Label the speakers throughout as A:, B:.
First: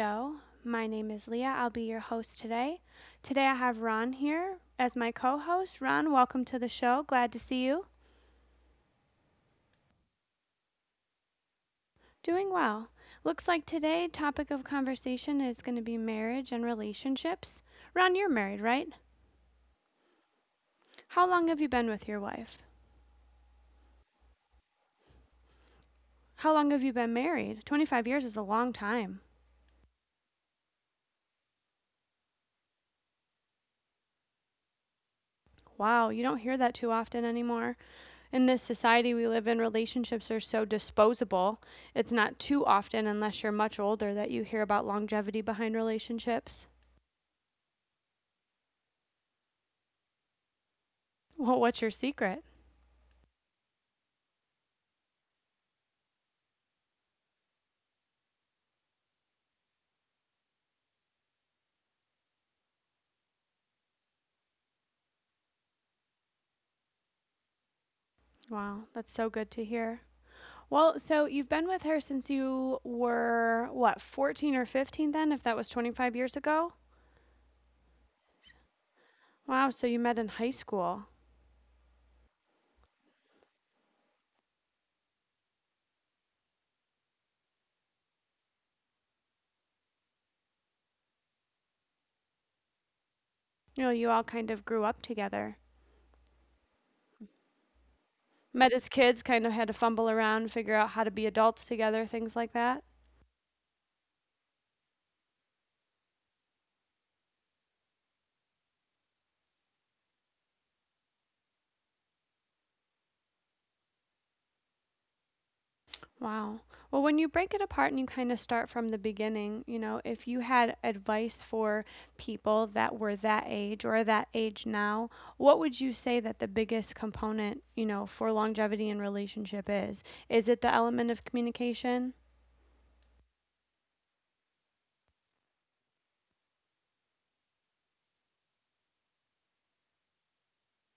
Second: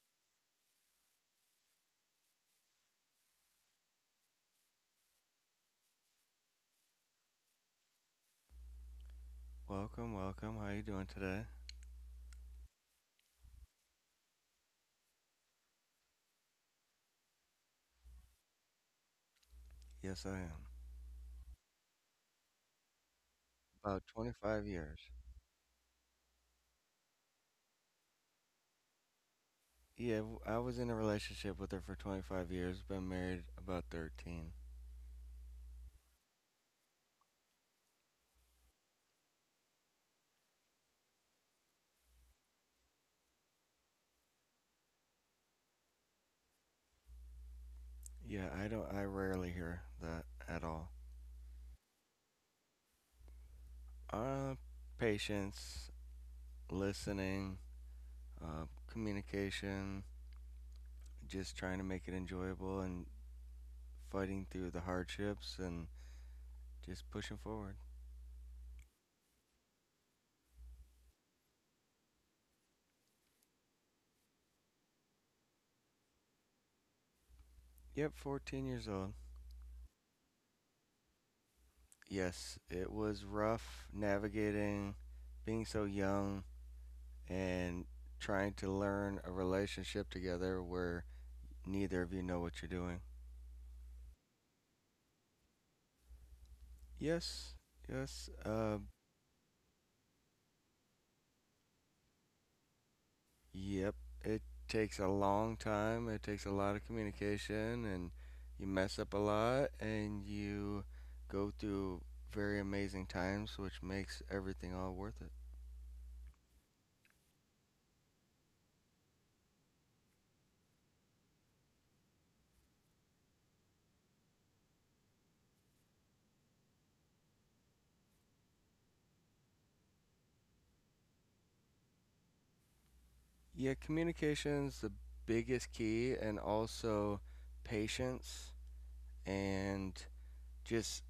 A: show. My name is Leah. I'll be your host today. Today, I have Ron here as my co host. Ron, welcome to the show. Glad to see you.
B: Welcome, welcome. How you doing today?
A: Doing well. Looks like today topic of conversation is going to be marriage and relationships. Ron, you're married, right?
B: Yes, I am.
A: How long have you been with your wife?
B: About 25 years.
A: How long have you been married? 25 years is a long time.
B: Yeah, I was in a relationship with her for 25 years, been married about 13.
A: Wow, you don't hear that too often anymore. In this society we live in, relationships are so disposable. It's not too often, unless you're much older, that you hear about longevity behind relationships.
B: Yeah, I don't I rarely hear that at all.
A: Well, what's your secret?
B: Uh Patience, listening, uh communication, just trying to make it enjoyable and fighting through the hardships and just pushing forward.
A: Wow, that's so good to hear. Well, so you've been with her since you were, what, 14 or 15 then, if that was 25 years ago?
B: Yep, 14 years old.
A: Wow, so you met in high school.
B: Yes, it was rough navigating being so young and trying to learn a relationship together where neither of you know what you're doing.
A: You know, you all kind of grew up together.
B: Yes, yes,
A: Met as kids, kind of had to fumble around, figure out how to be adults together, things like that.
B: yep. It takes a long time, it takes a lot of communication, and you mess up a lot, and you go through very amazing times, which makes everything all worth it.
A: Wow. Well, when you break it apart and you kind of start from the beginning, you know, if you had advice for people that were that age or that age now, what would you say that the biggest component, you know, for longevity in relationship is? Is it the element of communication?
B: Yeah, communication's the biggest key, and also patience and just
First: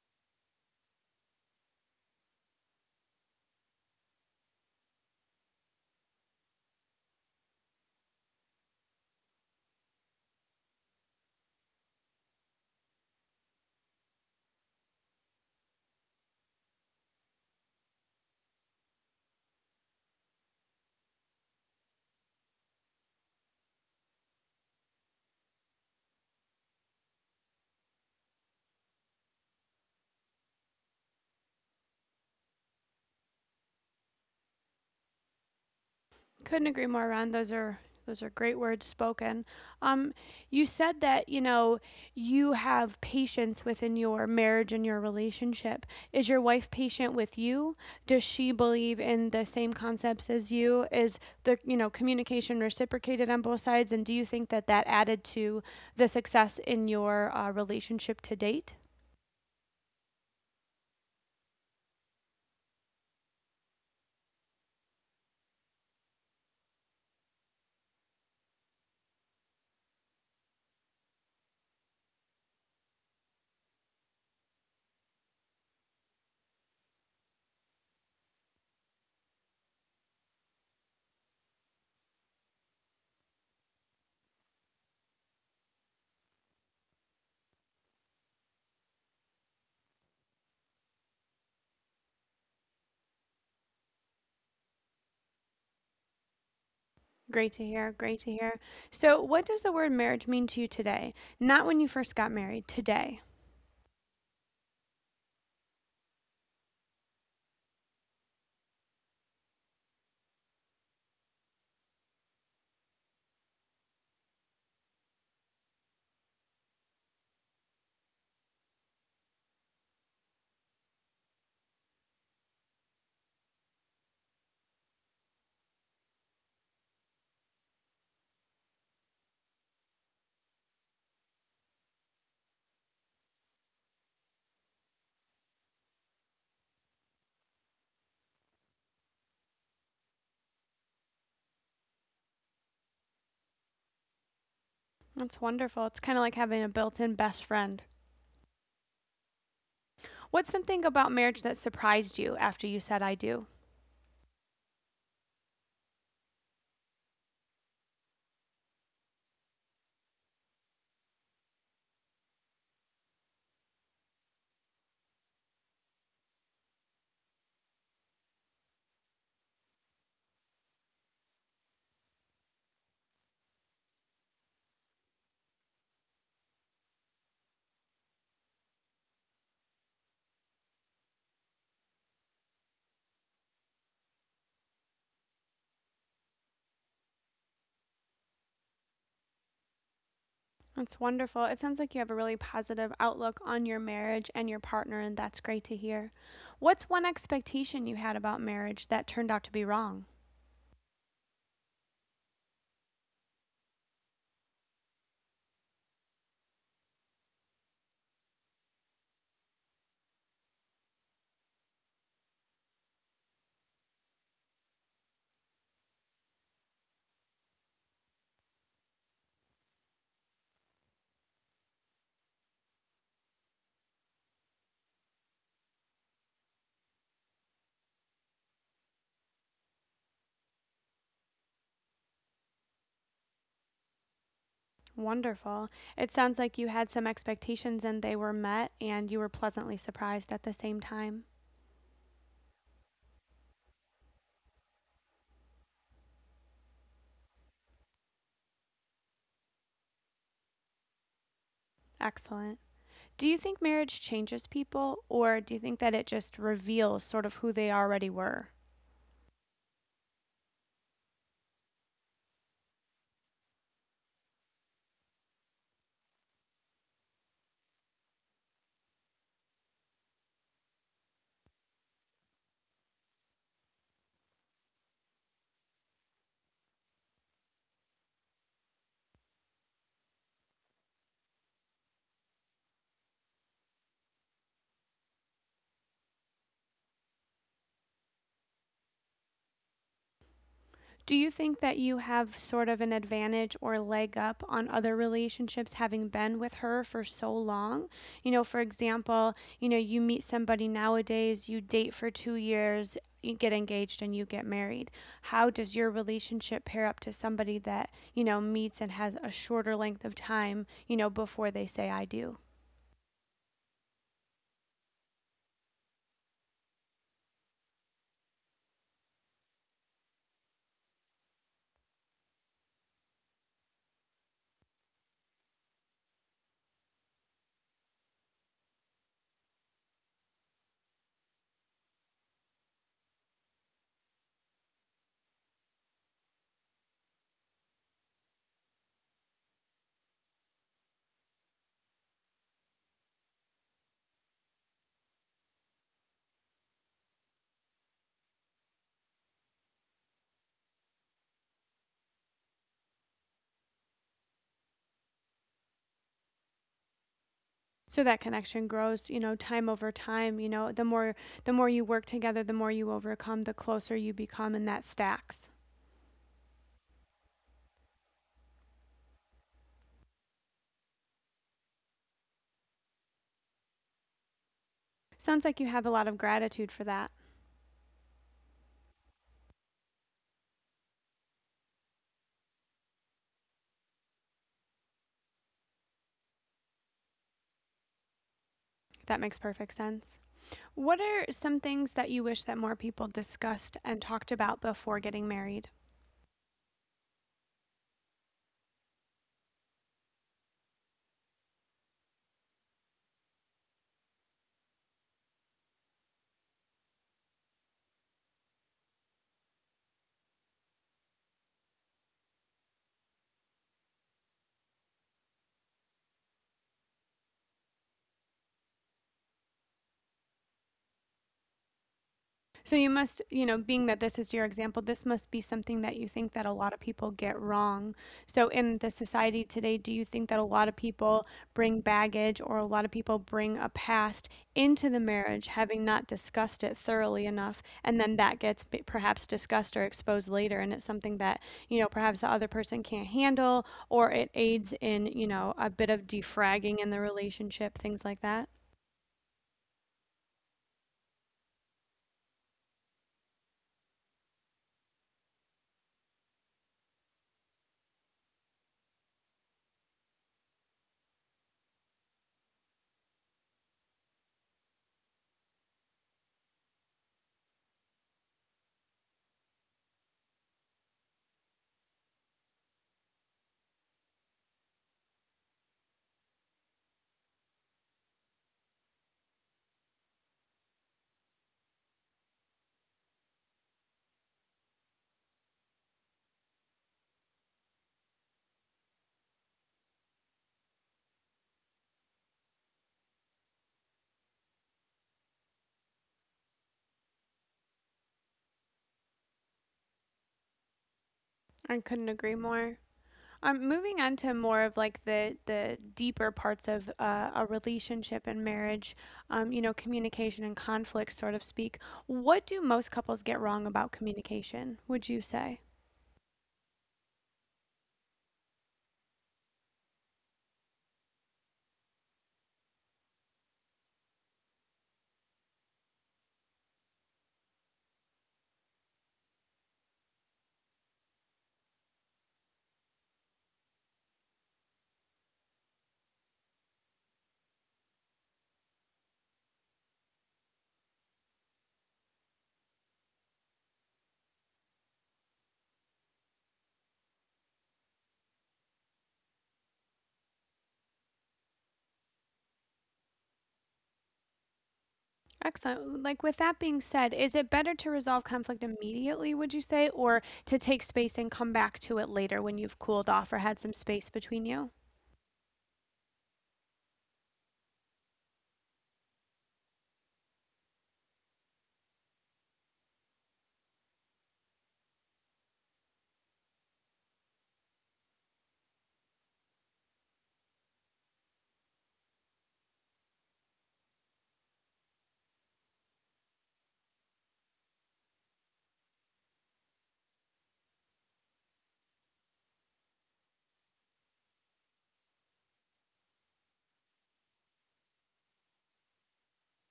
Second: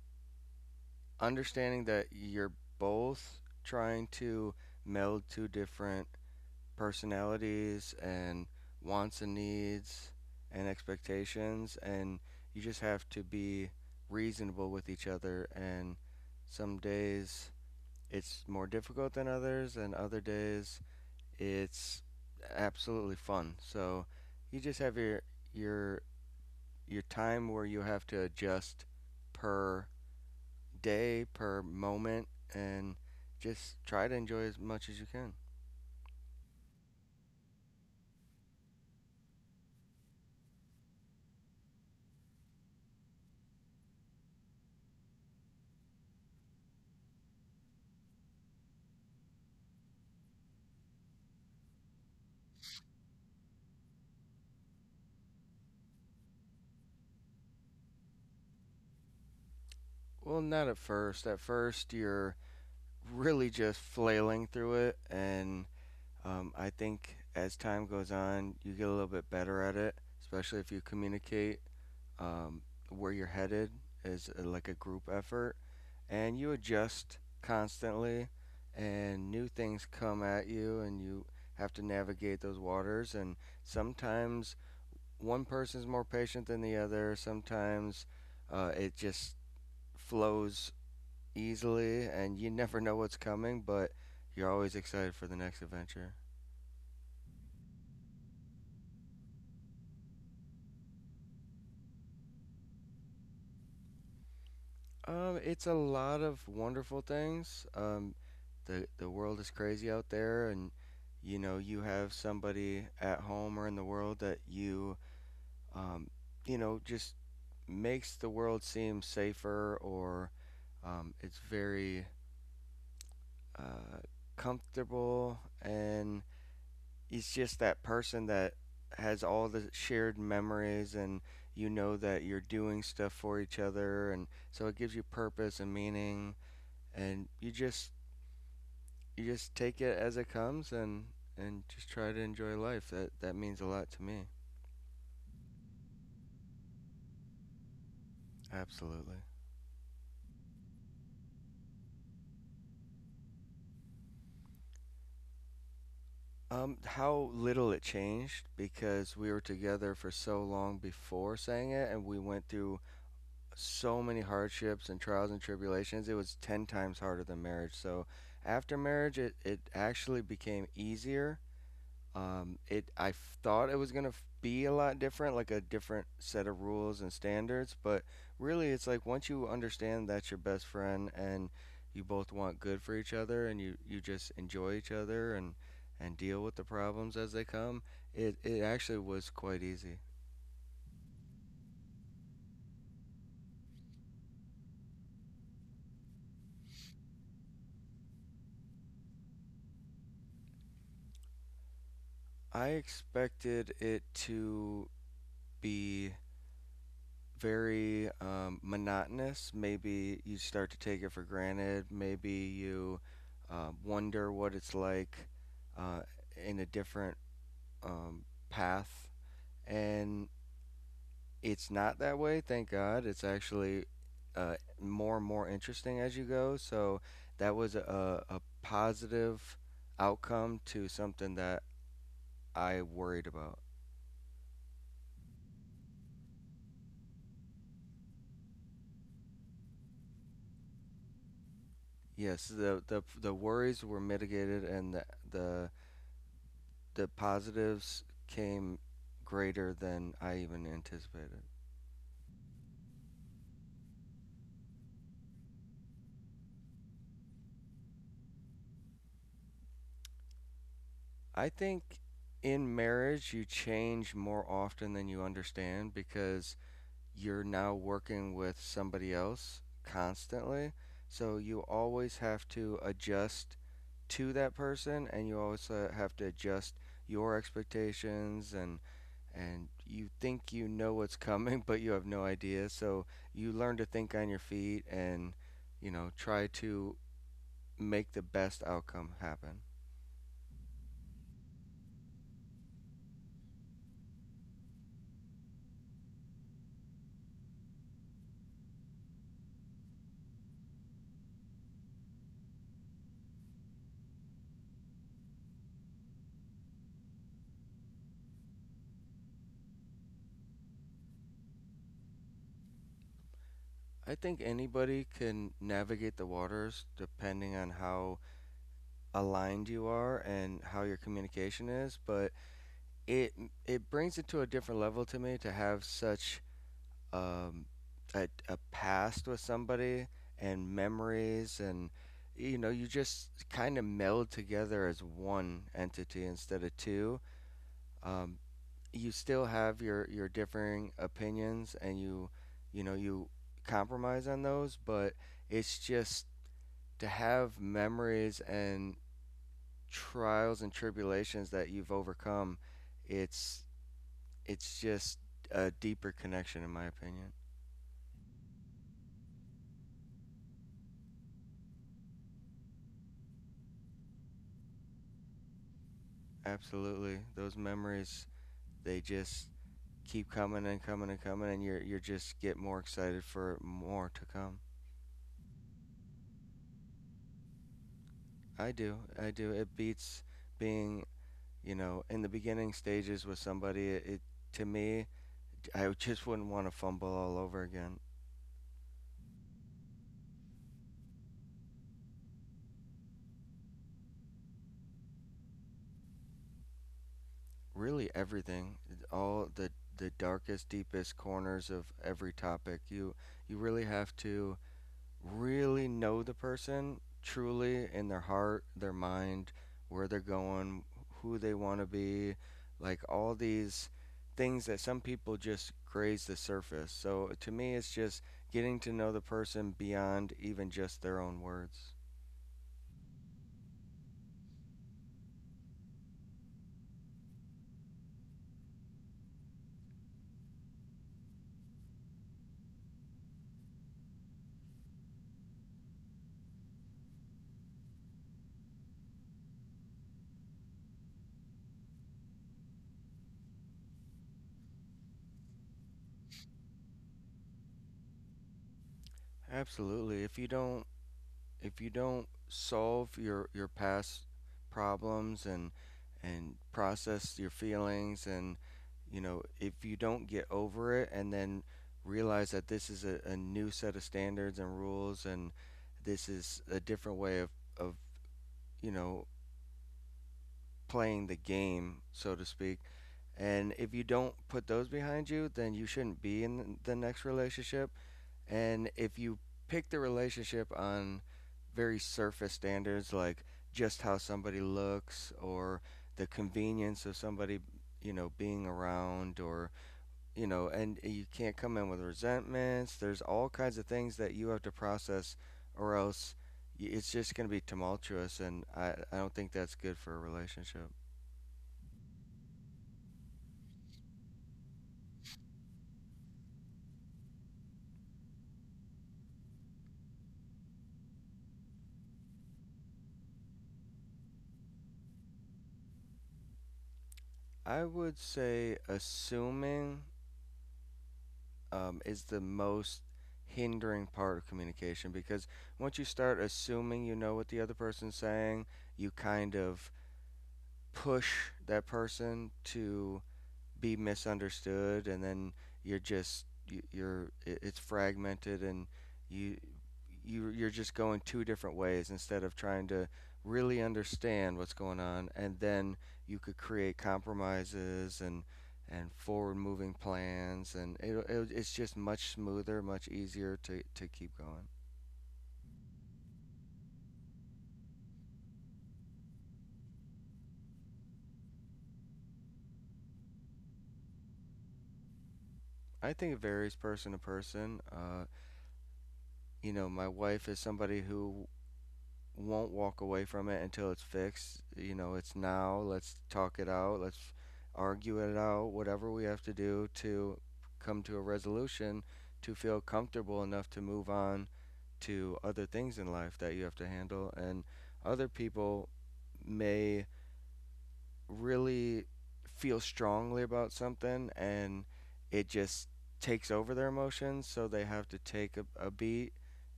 B: understanding that you're both trying to meld two different personalities and wants and needs and expectations, and you just have to be reasonable with each other, and some days it's more difficult than others, and other days it's absolutely fun. So you just have your your time where you have to adjust per day, per moment, and just try to enjoy as much as you can.
A: Couldn't agree more, Ron. Those are great words spoken. Um, you said that you have patience within your marriage and your relationship. Is your wife patient with you? Does she believe in the same concepts as you? Is the communication reciprocated on both sides? And do you think that that added to the success in your relationship to date?
B: Well, not at first. At first, you're really just flailing through it, and I think as time goes on, you get a little bit better at it, especially if you communicate um, where you're headed as like a group effort, and you adjust constantly, and new things come at you, and you have to navigate those waters, and sometimes one person's more patient than the other. Sometimes it just flows easily, and you never know what's coming, but you're always excited for the next adventure.
A: Great to hear. Great to hear. So, what does the word marriage mean to you today? Not when you first got married. Today.
B: It's a lot of wonderful things. The world is crazy out there, and you know you have somebody at home or in the world that you, um, you know, just makes the world seem safer, or, it's very, uh, comfortable, and he's just that person that has all the shared memories, and you know that you're doing stuff for each other, and so it gives you purpose and meaning. And you just, you just take it as it comes, and just try to enjoy life. That that means a lot to me.
A: That's wonderful. It's kind of like having a built in best friend.
B: Absolutely.
A: What's something about marriage that surprised you after you said I do?
B: How little it changed, because we were together for so long before saying it, and we went through so many hardships and trials and tribulations. It was 10 times harder than marriage. So after marriage, it actually became easier. It I thought it was gonna be a lot different, like a different set of rules and standards, but really, it's like once you understand that's your best friend, and you both want good for each other, and you just enjoy each other, and deal with the problems as they come, it actually was quite easy.
A: That's wonderful. It sounds like you have a really positive outlook on your marriage and your partner, and that's great to hear. What's one expectation you had about marriage that turned out to be wrong?
B: I expected it to be very monotonous. Maybe you start to take it for granted. Maybe you wonder what it's like, uh, in a different, path. And it's not that way, thank God. It's actually, uh, more and more interesting as you go. So that was a positive outcome to something that I worried about.
A: Wonderful. It sounds like you had some expectations and they were met, and you were pleasantly surprised at the same time.
B: Yes, the worries were mitigated, and the the positives came greater than I even anticipated.
A: Excellent. Do you think marriage changes people, or do you think that it just reveals sort of who they already were?
B: I think in marriage you change more often than you understand, because you're now working with somebody else constantly. So you always have to adjust to that person, and you also have to adjust your expectations, and you think you know what's coming, but you have no idea. So you learn to think on your feet, and you know, try to make the best outcome happen.
A: Do you think that you have sort of an advantage or leg up on other relationships having been with her for so long? You know, for example, you know, you meet somebody nowadays, you date for 2 years, you get engaged and you get married. How does your relationship pair up to somebody that, you know, meets and has a shorter length of time, you know, before they say I do?
B: I think anybody can navigate the waters depending on how aligned you are and how your communication is, but it it brings it to a different level to me to have such, um, a past with somebody and memories, and you know you just kind of meld together as one entity instead of two. Um, you still have your differing opinions, and you know you compromise on those, but it's just to have memories and trials and tribulations that you've overcome. It's it's just a deeper connection in my opinion.
A: So that connection grows, you know, time over time, you know, the more you work together, the more you overcome, the closer you become and that stacks.
B: Absolutely. Those memories, they just keep coming and coming and coming, and you're just get more excited for more to come.
A: Sounds like you have a lot of gratitude for that.
B: I do. I do. It beats being, you know, in the beginning stages with somebody. It to me, I just wouldn't want to fumble all over again.
A: That makes perfect sense. What are some things that you wish that more people discussed and talked about before getting married?
B: Really everything, all the darkest deepest corners of every topic. You really have to really know the person truly in their heart, their mind, where they're going, who they want to be, like all these things that some people just graze the surface. So to me, it's just getting to know the person beyond even just their own words.
A: So you must, you know, being that this is your example, this must be something that you think that a lot of people get wrong. So in the society today, do you think that a lot of people bring baggage or a lot of people bring a past into the marriage having not discussed it thoroughly enough and then that gets perhaps discussed or exposed later and it's something that, you know, perhaps the other person can't handle or it aids in, you know, a bit of defragging in the relationship, things like that?
B: Absolutely. If you don't solve your past problems, and process your feelings, and you know, if you don't get over it, and then realize that this is a new set of standards and rules, and this is a different way of of you know, playing the game so to speak, and if you don't put those behind you, then you shouldn't be in the next relationship. And if you pick the relationship on very surface standards, like just how somebody looks, or the convenience of somebody, you know, being around, or, you know, and you can't come in with resentments, there's all kinds of things that you have to process, or else it's just going to be tumultuous. And I don't think that's good for a relationship.
A: I couldn't agree more. Moving on to more of like the deeper parts of a relationship and marriage, you know, communication and conflict, sort of speak. What do most couples get wrong about communication? Would you say?
B: I would say assuming, is the most hindering part of communication, because once you start assuming you know what the other person's saying, you kind of push that person to be misunderstood, and then you're just you- are it's fragmented, and you you you're just going two different ways instead of trying to really understand what's going on, and then you could create compromises and forward moving plans, and it it's just much smoother, much easier to keep going.
A: Excellent. Like with that being said, is it better to resolve conflict immediately? Would you say, or to take space and come back to it later when you've cooled off or had some space between you?
B: I think it varies person to person. You know, my wife is somebody who won't walk away from it until it's fixed. You know, it's now. Let's talk it out. Let's argue it out. Whatever we have to do to come to a resolution, to feel comfortable enough to move on to other things in life that you have to handle. And other people may really feel strongly about something, and it just takes over their emotions. So they have to take a beat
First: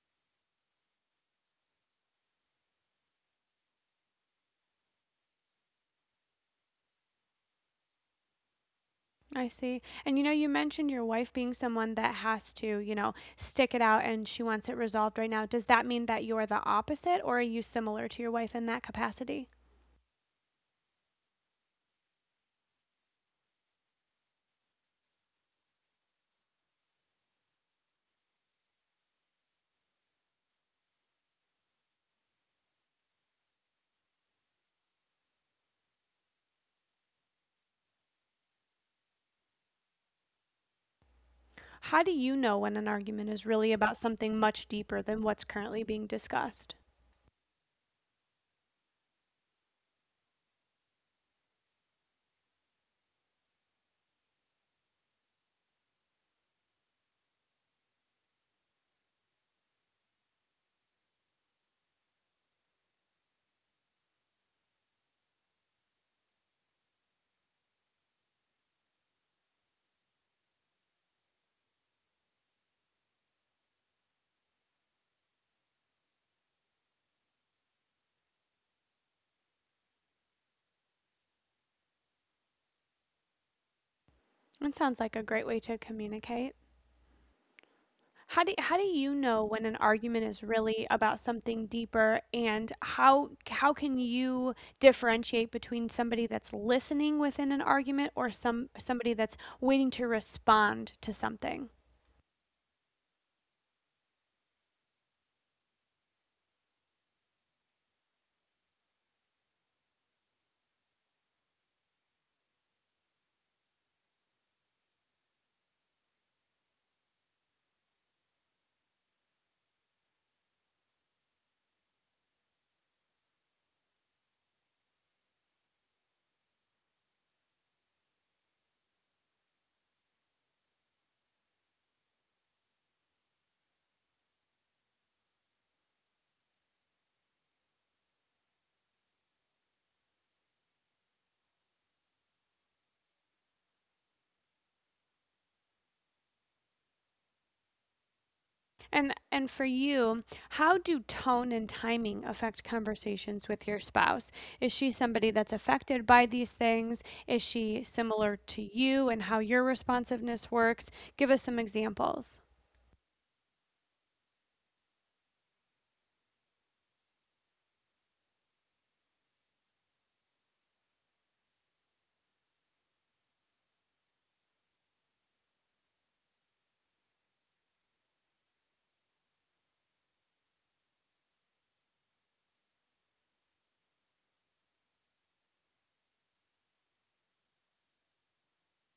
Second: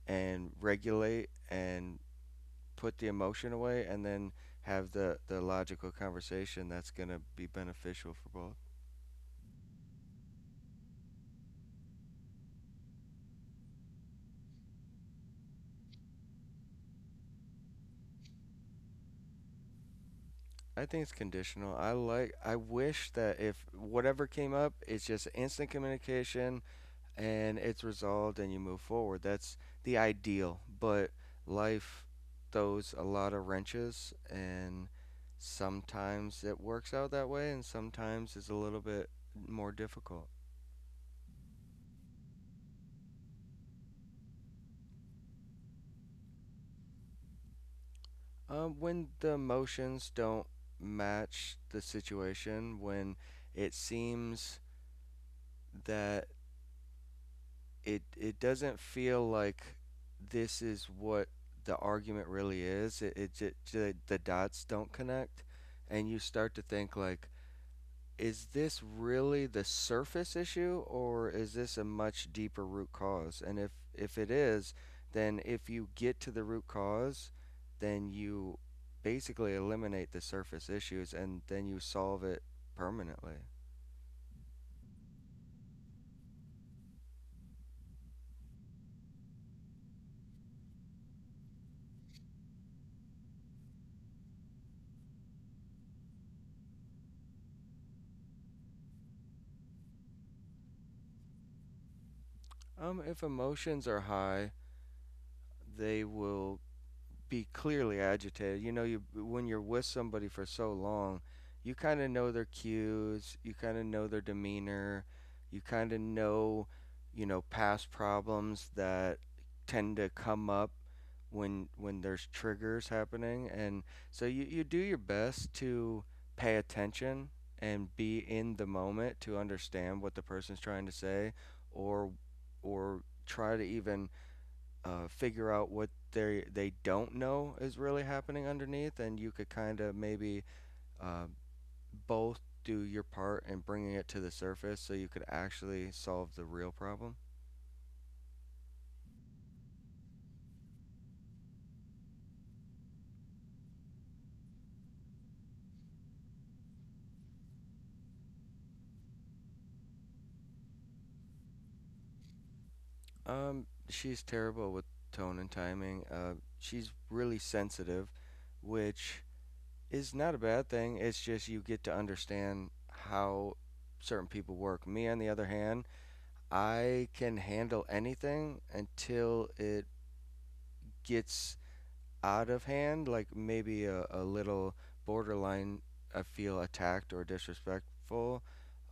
B: and regulate, and put the emotion away, and then have the logical conversation that's gonna be beneficial for both.
A: I see. And you know, you mentioned your wife being someone that has to, you know, stick it out and she wants it resolved right now. Does that mean that you're the opposite or are you similar to your wife in that capacity?
B: I think it's conditional. I like. I wish that if whatever came up, it's just instant communication and it's resolved and you move forward. That's the ideal. But life throws a lot of wrenches, and sometimes it works out that way, and sometimes it's a little bit more difficult.
A: How do you know when an argument is really about something much deeper than what's currently being discussed?
B: When the emotions don't match the situation, when it seems that it doesn't feel like this is what the argument really is, the dots don't connect, and you start to think like, is this really the surface issue, or is this a much deeper root cause? And if it is, then if you get to the root cause, then you basically eliminate the surface issues, and then you solve it permanently.
A: That sounds like a great way to communicate. How do you know when an argument is really about something deeper, and how can you differentiate between somebody that's listening within an argument or somebody that's waiting to respond to something?
B: If emotions are high, they will be clearly agitated. You know, you when you're with somebody for so long, you kind of know their cues, you kind of know their demeanor, you kind of know, you know, past problems that tend to come up when there's triggers happening, and so you do your best to pay attention and be in the moment to understand what the person's trying to say, or try to even, figure out what they don't know is really happening underneath, and you could kind of maybe, uh, both do your part in bringing it to the surface, so you could actually solve the real problem.
A: And for you, how do tone and timing affect conversations with your spouse? Is she somebody that's affected by these things? Is she similar to you and how your responsiveness works? Give us some examples.
B: She's terrible with tone and timing. She's really sensitive, which is not a bad thing. It's just you get to understand how certain people work. Me, on the other hand, I can handle anything until it gets out of hand, like maybe a little borderline, I feel attacked or disrespectful.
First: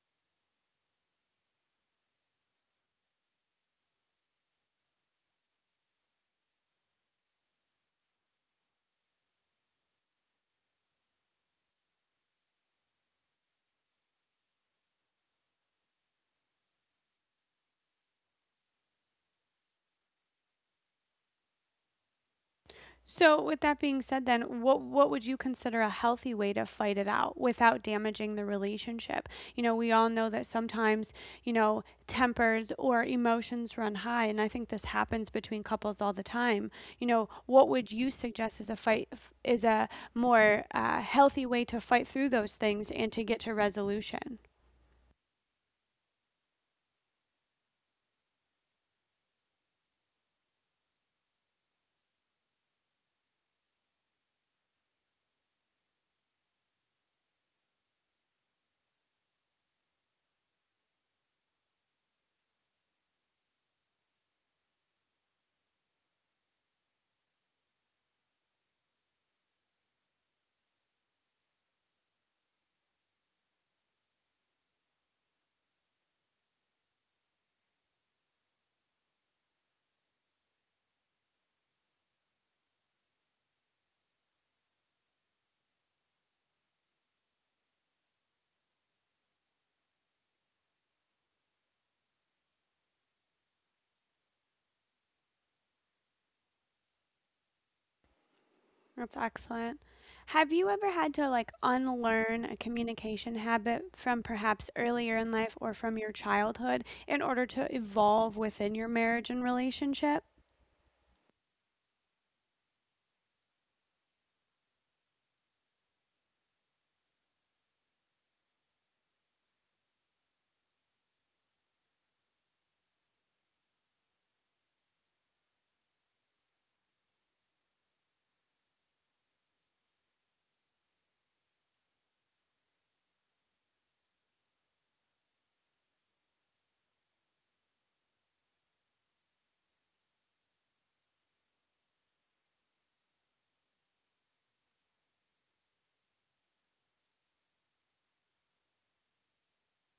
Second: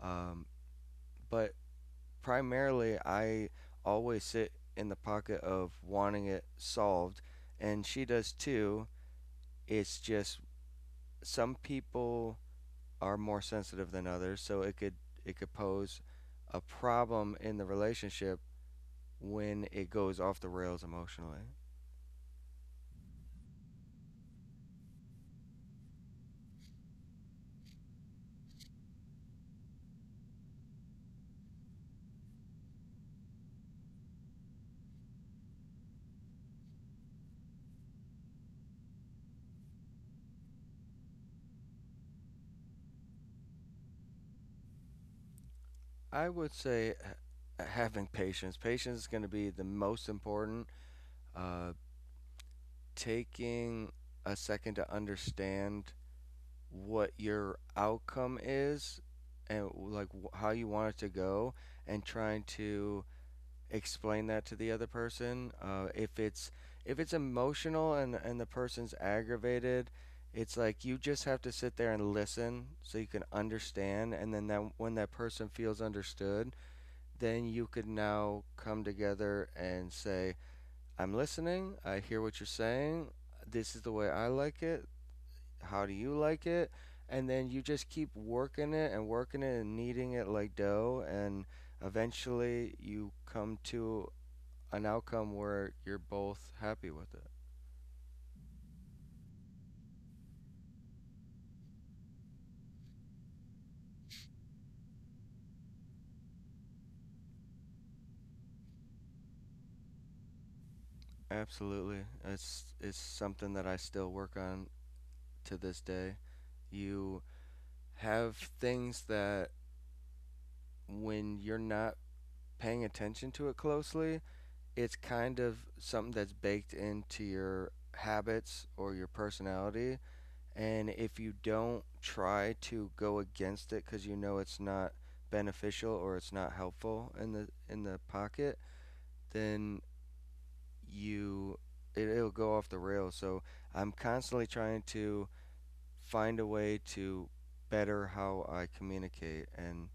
B: Um, but primarily, I always sit in the pocket of wanting it solved, and she does too. It's just some people are more sensitive than others, so it could pose a problem in the relationship when it goes off the rails emotionally.
A: So, with that being said, then what would you consider a healthy way to fight it out without damaging the relationship? You know, we all know that sometimes you know tempers or emotions run high, and I think this happens between couples all the time. You know, what would you suggest as a fight is a more healthy way to fight through those things and to get to resolution?
B: I would say having patience. Patience is going to be the most important. Uh, Taking a second to understand what your outcome is and like how you want it to go, and trying to explain that to the other person. If it's emotional and the person's aggravated. It's like you just have to sit there and listen so you can understand, and then that when that person feels understood, then you could now come together and say, I'm listening, I hear what you're saying, this is the way I like it, how do you like it? And then you just keep working it and kneading it like dough, and eventually you come to an outcome where you're both happy with it.
A: That's excellent. Have you ever had to like unlearn a communication habit from perhaps earlier in life or from your childhood in order to evolve within your marriage and relationship?
B: Absolutely. It's something that I still work on to this day. You have things that when you're not paying attention to it closely, it's kind of something that's baked into your habits or your personality. And if you don't try to go against it because you know it's not beneficial or it's not helpful in the pocket, then you it'll go off the rails. So I'm constantly trying to find a way to better how I communicate and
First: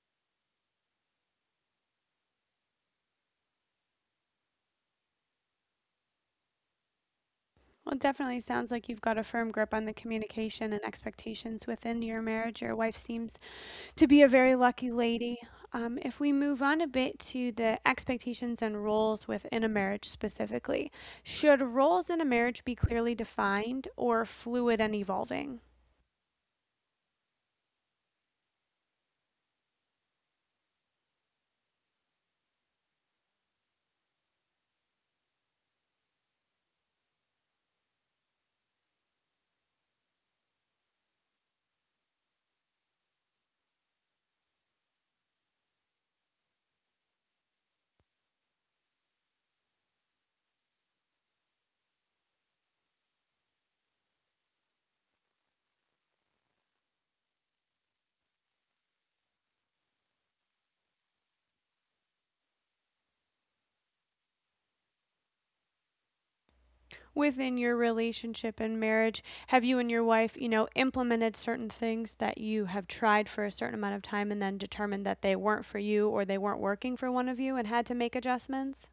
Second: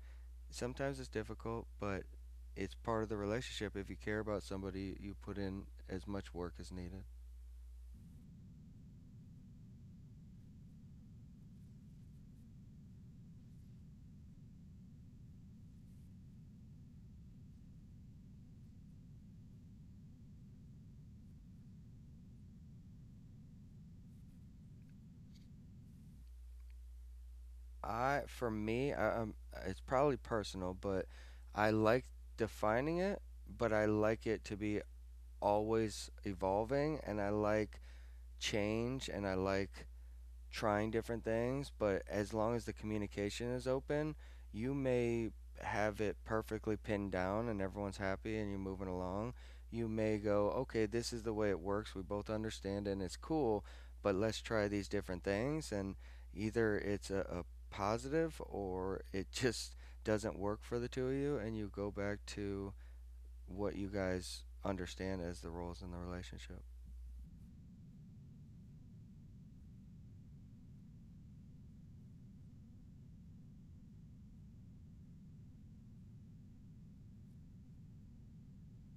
B: sometimes it's difficult, but it's part of the relationship. If you care about somebody, you put in as much work as needed.
A: Well, it definitely sounds like you've got a firm grip on the communication and expectations within your marriage. Your wife seems to be a very lucky lady. If we move on a bit to the expectations and roles within a marriage specifically, should roles in a marriage be clearly defined or fluid and evolving?
B: For me, it's probably personal, but I like defining it, but I like it to be always evolving, and I like change, and I like trying different things, but as long as the communication is open, you may have it perfectly pinned down and everyone's happy and you're moving along. You may go, okay, this is the way it works. We both understand and it's cool, but let's try these different things. And either it's a positive or it just doesn't work for the two of you, and you go back to what you guys understand as the roles in the relationship.
A: Within your relationship and marriage? Have you and your wife, you know, implemented certain things that you have tried for a certain amount of time and then determined that they weren't for you or they weren't working for one of you and had to make adjustments?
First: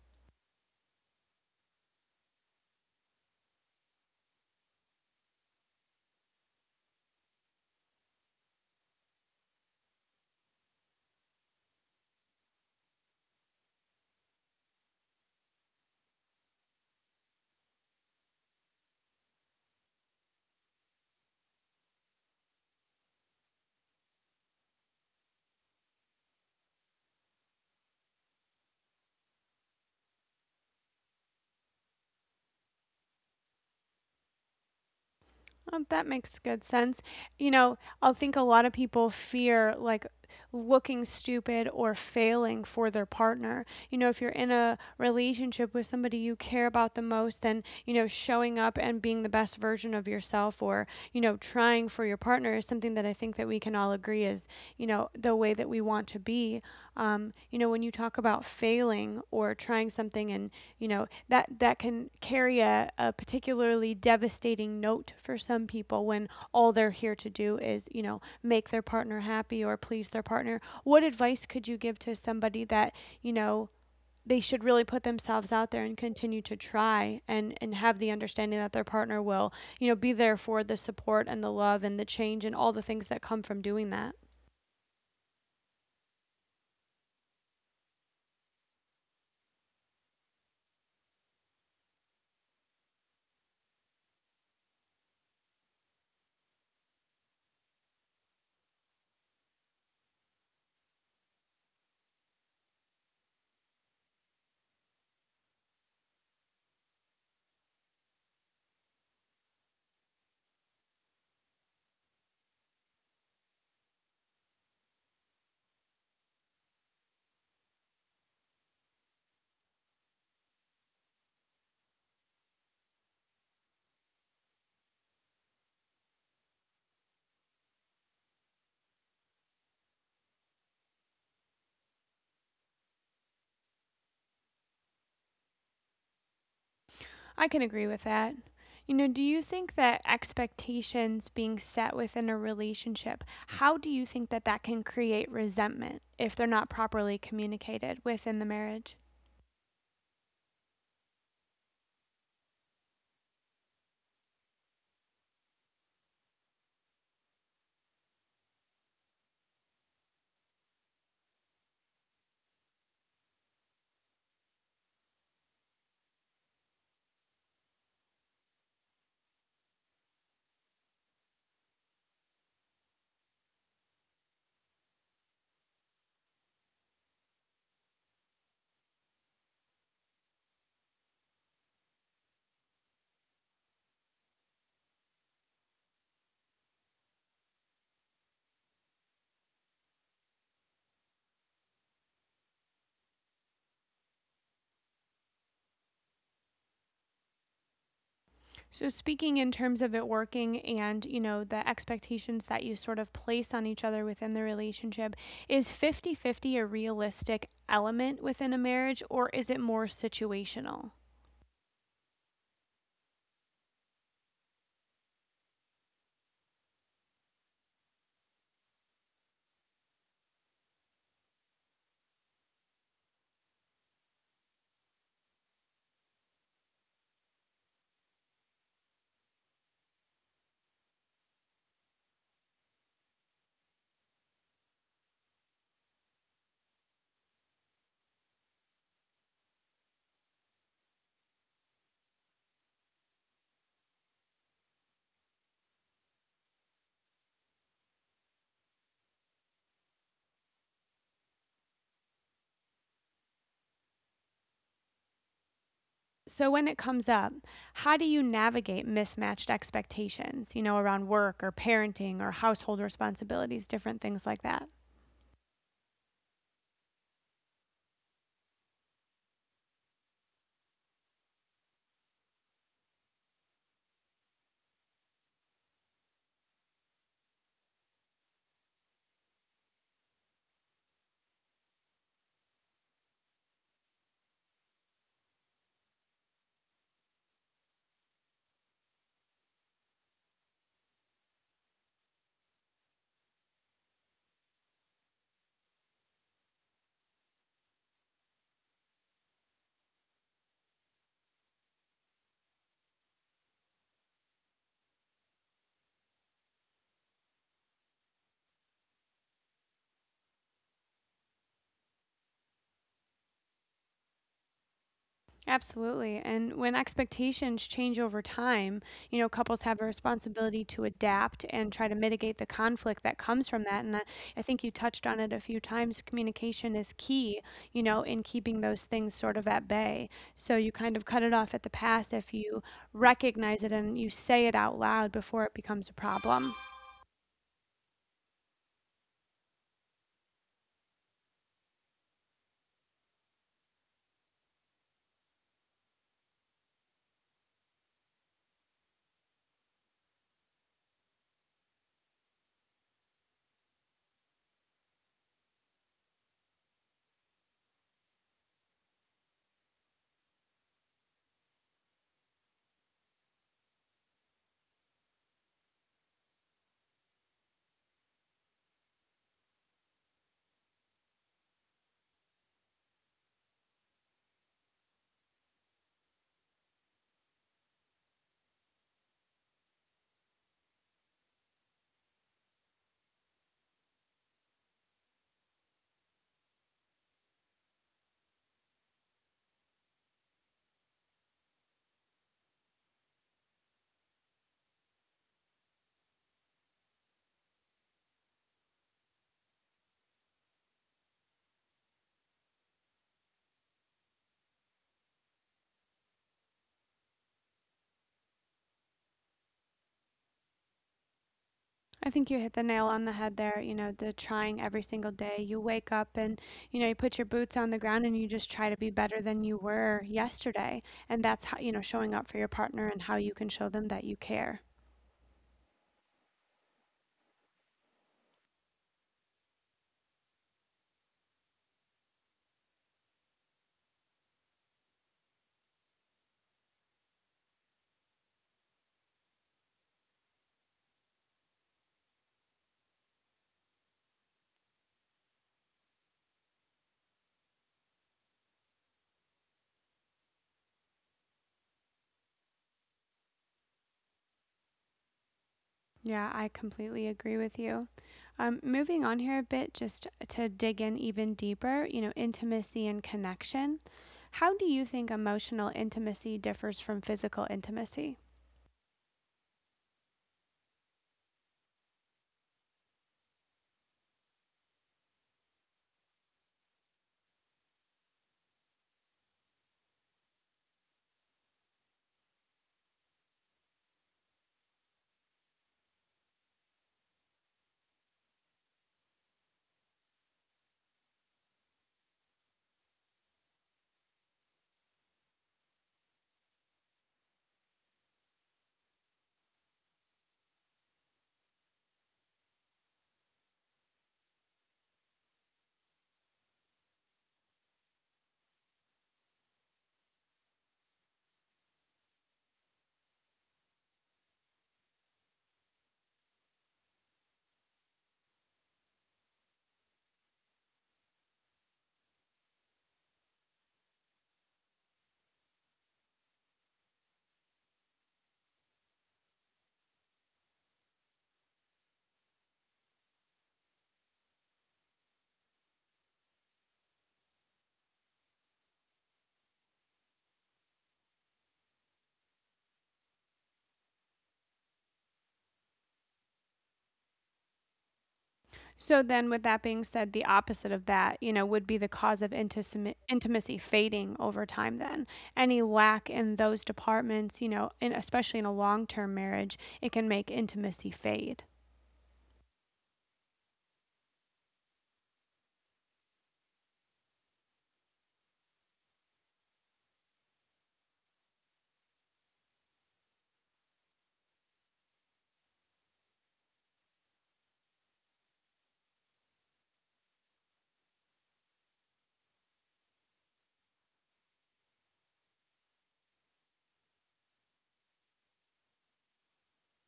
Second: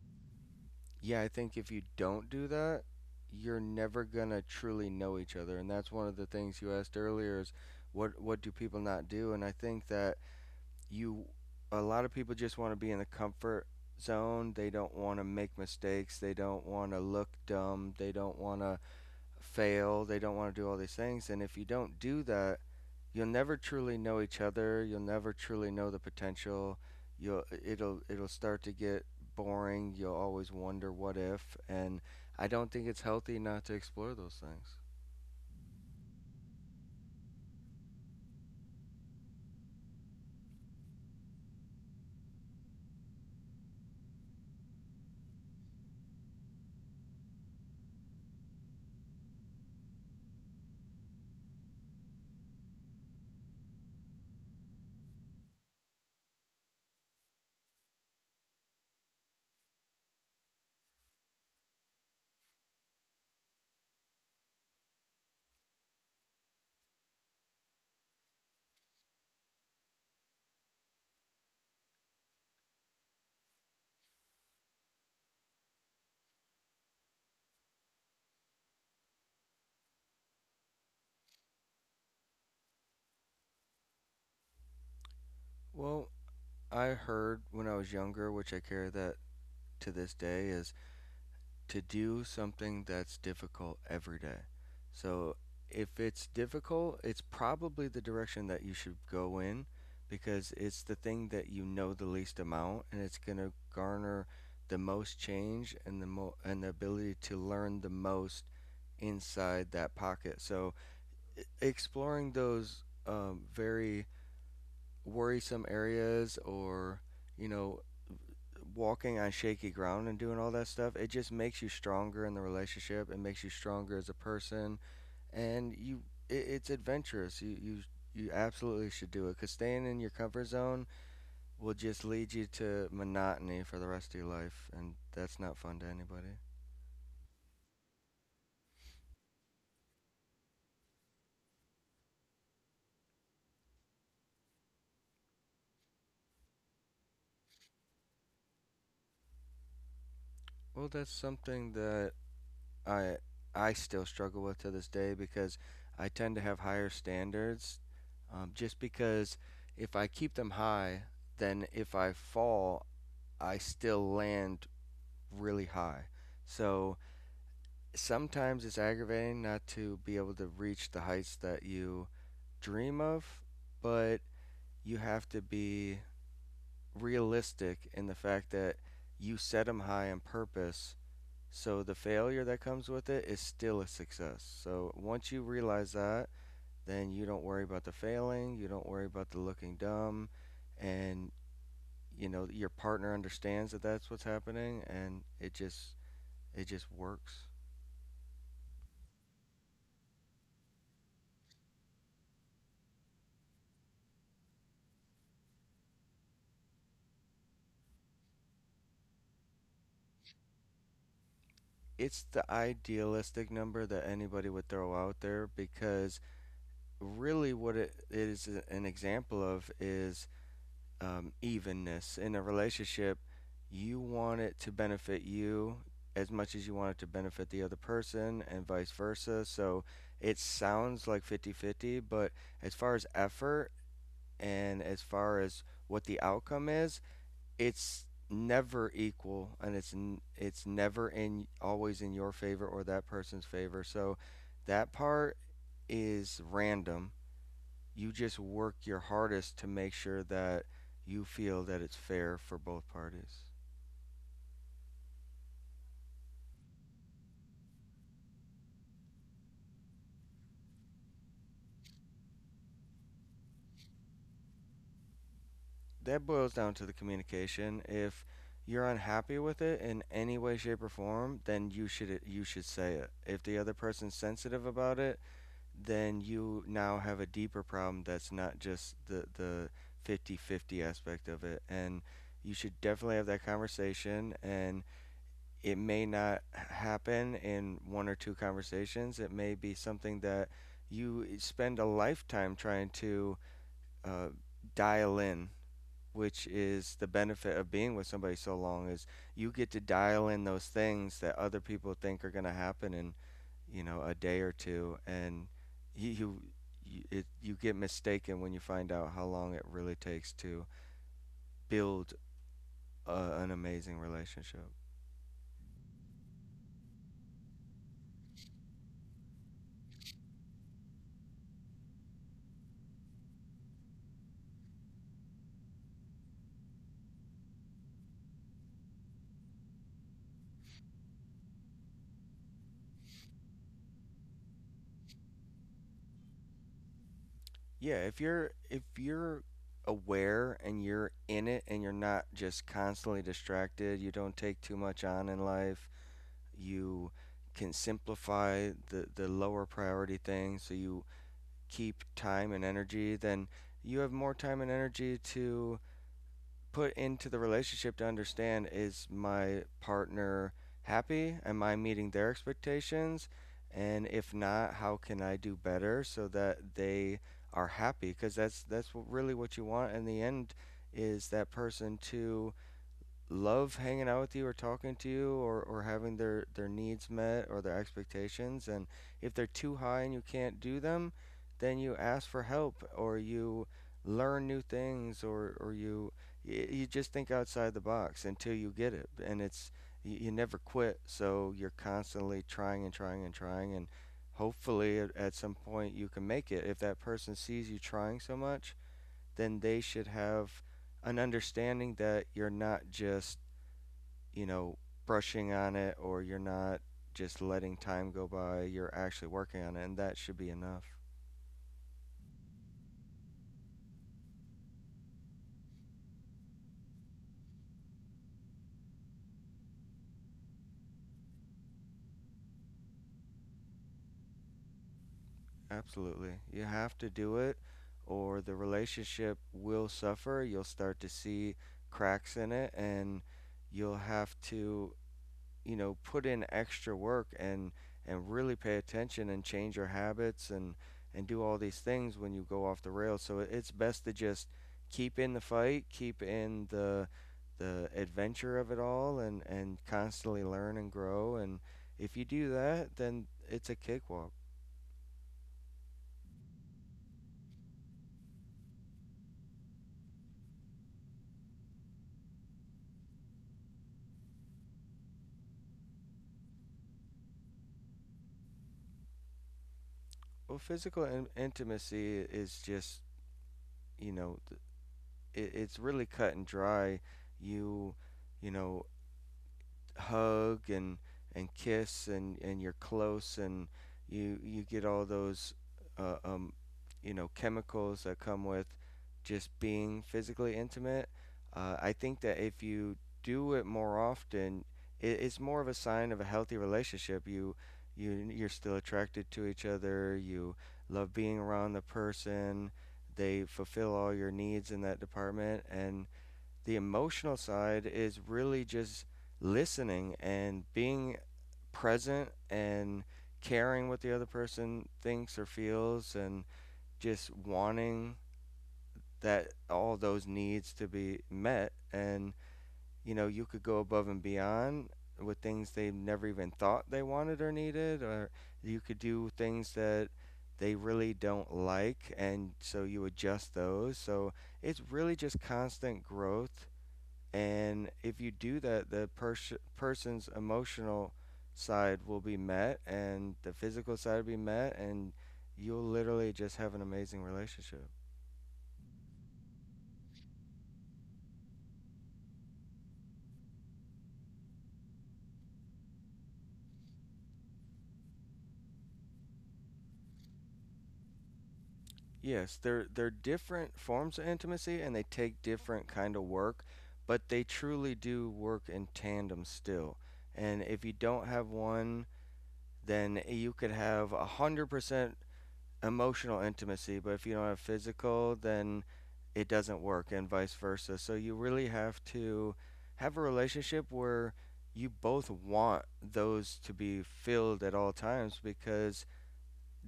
B: Yeah, I think if you don't do that, you're never gonna truly know each other. And that's one of the things you asked earlier is what do people not do? And I think that you a lot of people just want to be in the comfort zone. They don't want to make mistakes. They don't want to look dumb. They don't want to fail, they don't want to do all these things. And if you don't do that, you'll never truly know each other. You'll never truly know the potential. You'll It'll start to get boring. You'll always wonder what if, and I don't think it's healthy not to explore those things.
A: Oh, that makes good sense. You know, I think a lot of people fear like looking stupid or failing for their partner. You know, if you're in a relationship with somebody you care about the most, then, you know, showing up and being the best version of yourself or, you know, trying for your partner is something that I think that we can all agree is you know the way that we want to be you know when you talk about failing or trying something and you know that that can carry a particularly devastating note for some people when all they're here to do is you know make their partner happy or please their partner, what advice could you give to somebody that you know they should really put themselves out there and continue to try and have the understanding that their partner will you know be there for the support and the love and the change and all the things that come from doing that?
B: Well, I heard when I was younger, which I carry that to this day, is to do something that's difficult every day. So if it's difficult, it's probably the direction that you should go in because it's the thing that you know the least amount and it's going to garner the most change and the ability to learn the most inside that pocket. So exploring those very worrisome areas or you know walking on shaky ground and doing all that stuff, it just makes you stronger in the relationship. It makes you stronger as a person, and you it's adventurous. You absolutely should do it because staying in your comfort zone will just lead you to monotony for the rest of your life, and that's not fun to anybody.
A: I can agree with that. You know, do you think that expectations being set within a relationship, how do you think that that can create resentment if they're not properly communicated within the marriage?
B: Well, that's something that I I still struggle with to this day because I tend to have higher standards, just because if I keep them high, then if I fall, I still land really high. So sometimes it's aggravating not to be able to reach the heights that you dream of, but you have to be realistic in the fact that you set them high on purpose. So the failure that comes with it is still a success. So once you realize that, then you don't worry about the failing, you don't worry about the looking dumb, and you know your partner understands that that's what's happening, and it just it just works.
A: So, speaking in terms of it working and, you know, the expectations that you sort of place on each other within the relationship, is 50-50 a realistic element within a marriage or is it more situational?
B: It's the idealistic number that anybody would throw out there because really what it is an example of is evenness. In a relationship, you want it to benefit you as much as you want it to benefit the other person and vice versa. So it sounds like 50 50, but as far as effort and as far as what the outcome is, it's never equal and it's never in always in your favor or that person's favor. So that part is random. You just work your hardest to make sure that you feel that it's fair for both parties.
A: So, when it comes up, how do you navigate mismatched expectations, you know, around work or parenting or household responsibilities, different things like that?
B: That boils down to the communication. If you're unhappy with it in any way shape or form, then you should say it. If the other person's sensitive about it, then you now have a deeper problem that's not just the 50-50 aspect of it and you should definitely have that conversation and it may not happen in one or two conversations. It may be something that you spend a lifetime trying to uh, dial in, which is the benefit of being with somebody so long is you get to dial in those things that other people think are going to happen and you know, a day or two, and you you you get mistaken when you find out how long it really takes to build an amazing relationship.
A: Absolutely. And when expectations change over time, you know, couples have a responsibility to adapt and try to mitigate the conflict that comes from that. And I think you touched on it a few times. Communication is key, you know, in keeping those things sort of at bay. So you kind of cut it off at the pass if you recognize it and you say it out loud before it becomes a problem.
B: Yeah, if you're aware and you're in it and you're not just constantly distracted, you don't take too much on in life, you can simplify the lower priority things so you keep time and energy, then you have more time and energy to put into the relationship to understand, is my partner happy? Am I meeting their expectations? And if not, how can I do better so that they are happy? Because that's really what you want in the end is that person to love hanging out with you or talking to you, or having their needs met or their expectations. And if they're too high and you can't do them, then you ask for help or you learn new things, you just think outside the box until you get it. And you, you never quit. So you're constantly trying and trying and trying. And hopefully at some point you can make it. If that person sees you trying so much, then they should have an understanding that you're not just you know, brushing on it or you're not just letting time go by, you're actually working on it, and that should be enough.
A: I think you hit the nail on the head there, you know, the trying every single day. You wake up and, you know, you put your boots on the ground and you just try to be better than you were yesterday. And that's how, you know, showing up for your partner and how you can show them that you care.
B: Absolutely. You have to do it, or the relationship will suffer. You'll start to see cracks in it, and you'll have to you know put in extra work and really pay attention and change your habits and do all these things when you go off the rails, so it's best to just keep in the fight, keep in the adventure of it all, and constantly learn and grow, and if you do that then it's a cakewalk.
A: Yeah, I completely agree with you. Moving on here a bit, just to dig in even deeper, you know, intimacy and connection. How do you think emotional intimacy differs from physical intimacy?
B: Well, physical intimacy is just you know it's really cut and dry. you you know hug and kiss and you're close and you get all those uh, um you know chemicals that come with just being physically intimate. I think that if you do it more often, it's more of a sign of a healthy relationship. You're still attracted to each other. You love being around the person. They fulfill all your needs in that department, and the emotional side is really just listening and being present and caring what the other person thinks or feels, and just wanting that all those needs to be met, and you know you could go above and beyond with things they never even thought they wanted or needed, or you could do things that they really don't like, and so you adjust those. So it's really just constant growth, and if you do that, the person's emotional side will be met and the physical side will be met, and you'll literally just have an amazing relationship.
A: So then, with that being said, the opposite of that, you know, would be the cause of intimacy fading over time. Then, any lack in those departments, you know, especially in a long-term marriage, it can make intimacy fade.
B: Yes, they're different forms of intimacy and they take different kind of work, but they truly do work in tandem still. And if you don't have one, then you could have 100% emotional intimacy, but if you don't have physical, then it doesn't work and vice versa. So you really have to have a relationship where you both want those to be filled at all times because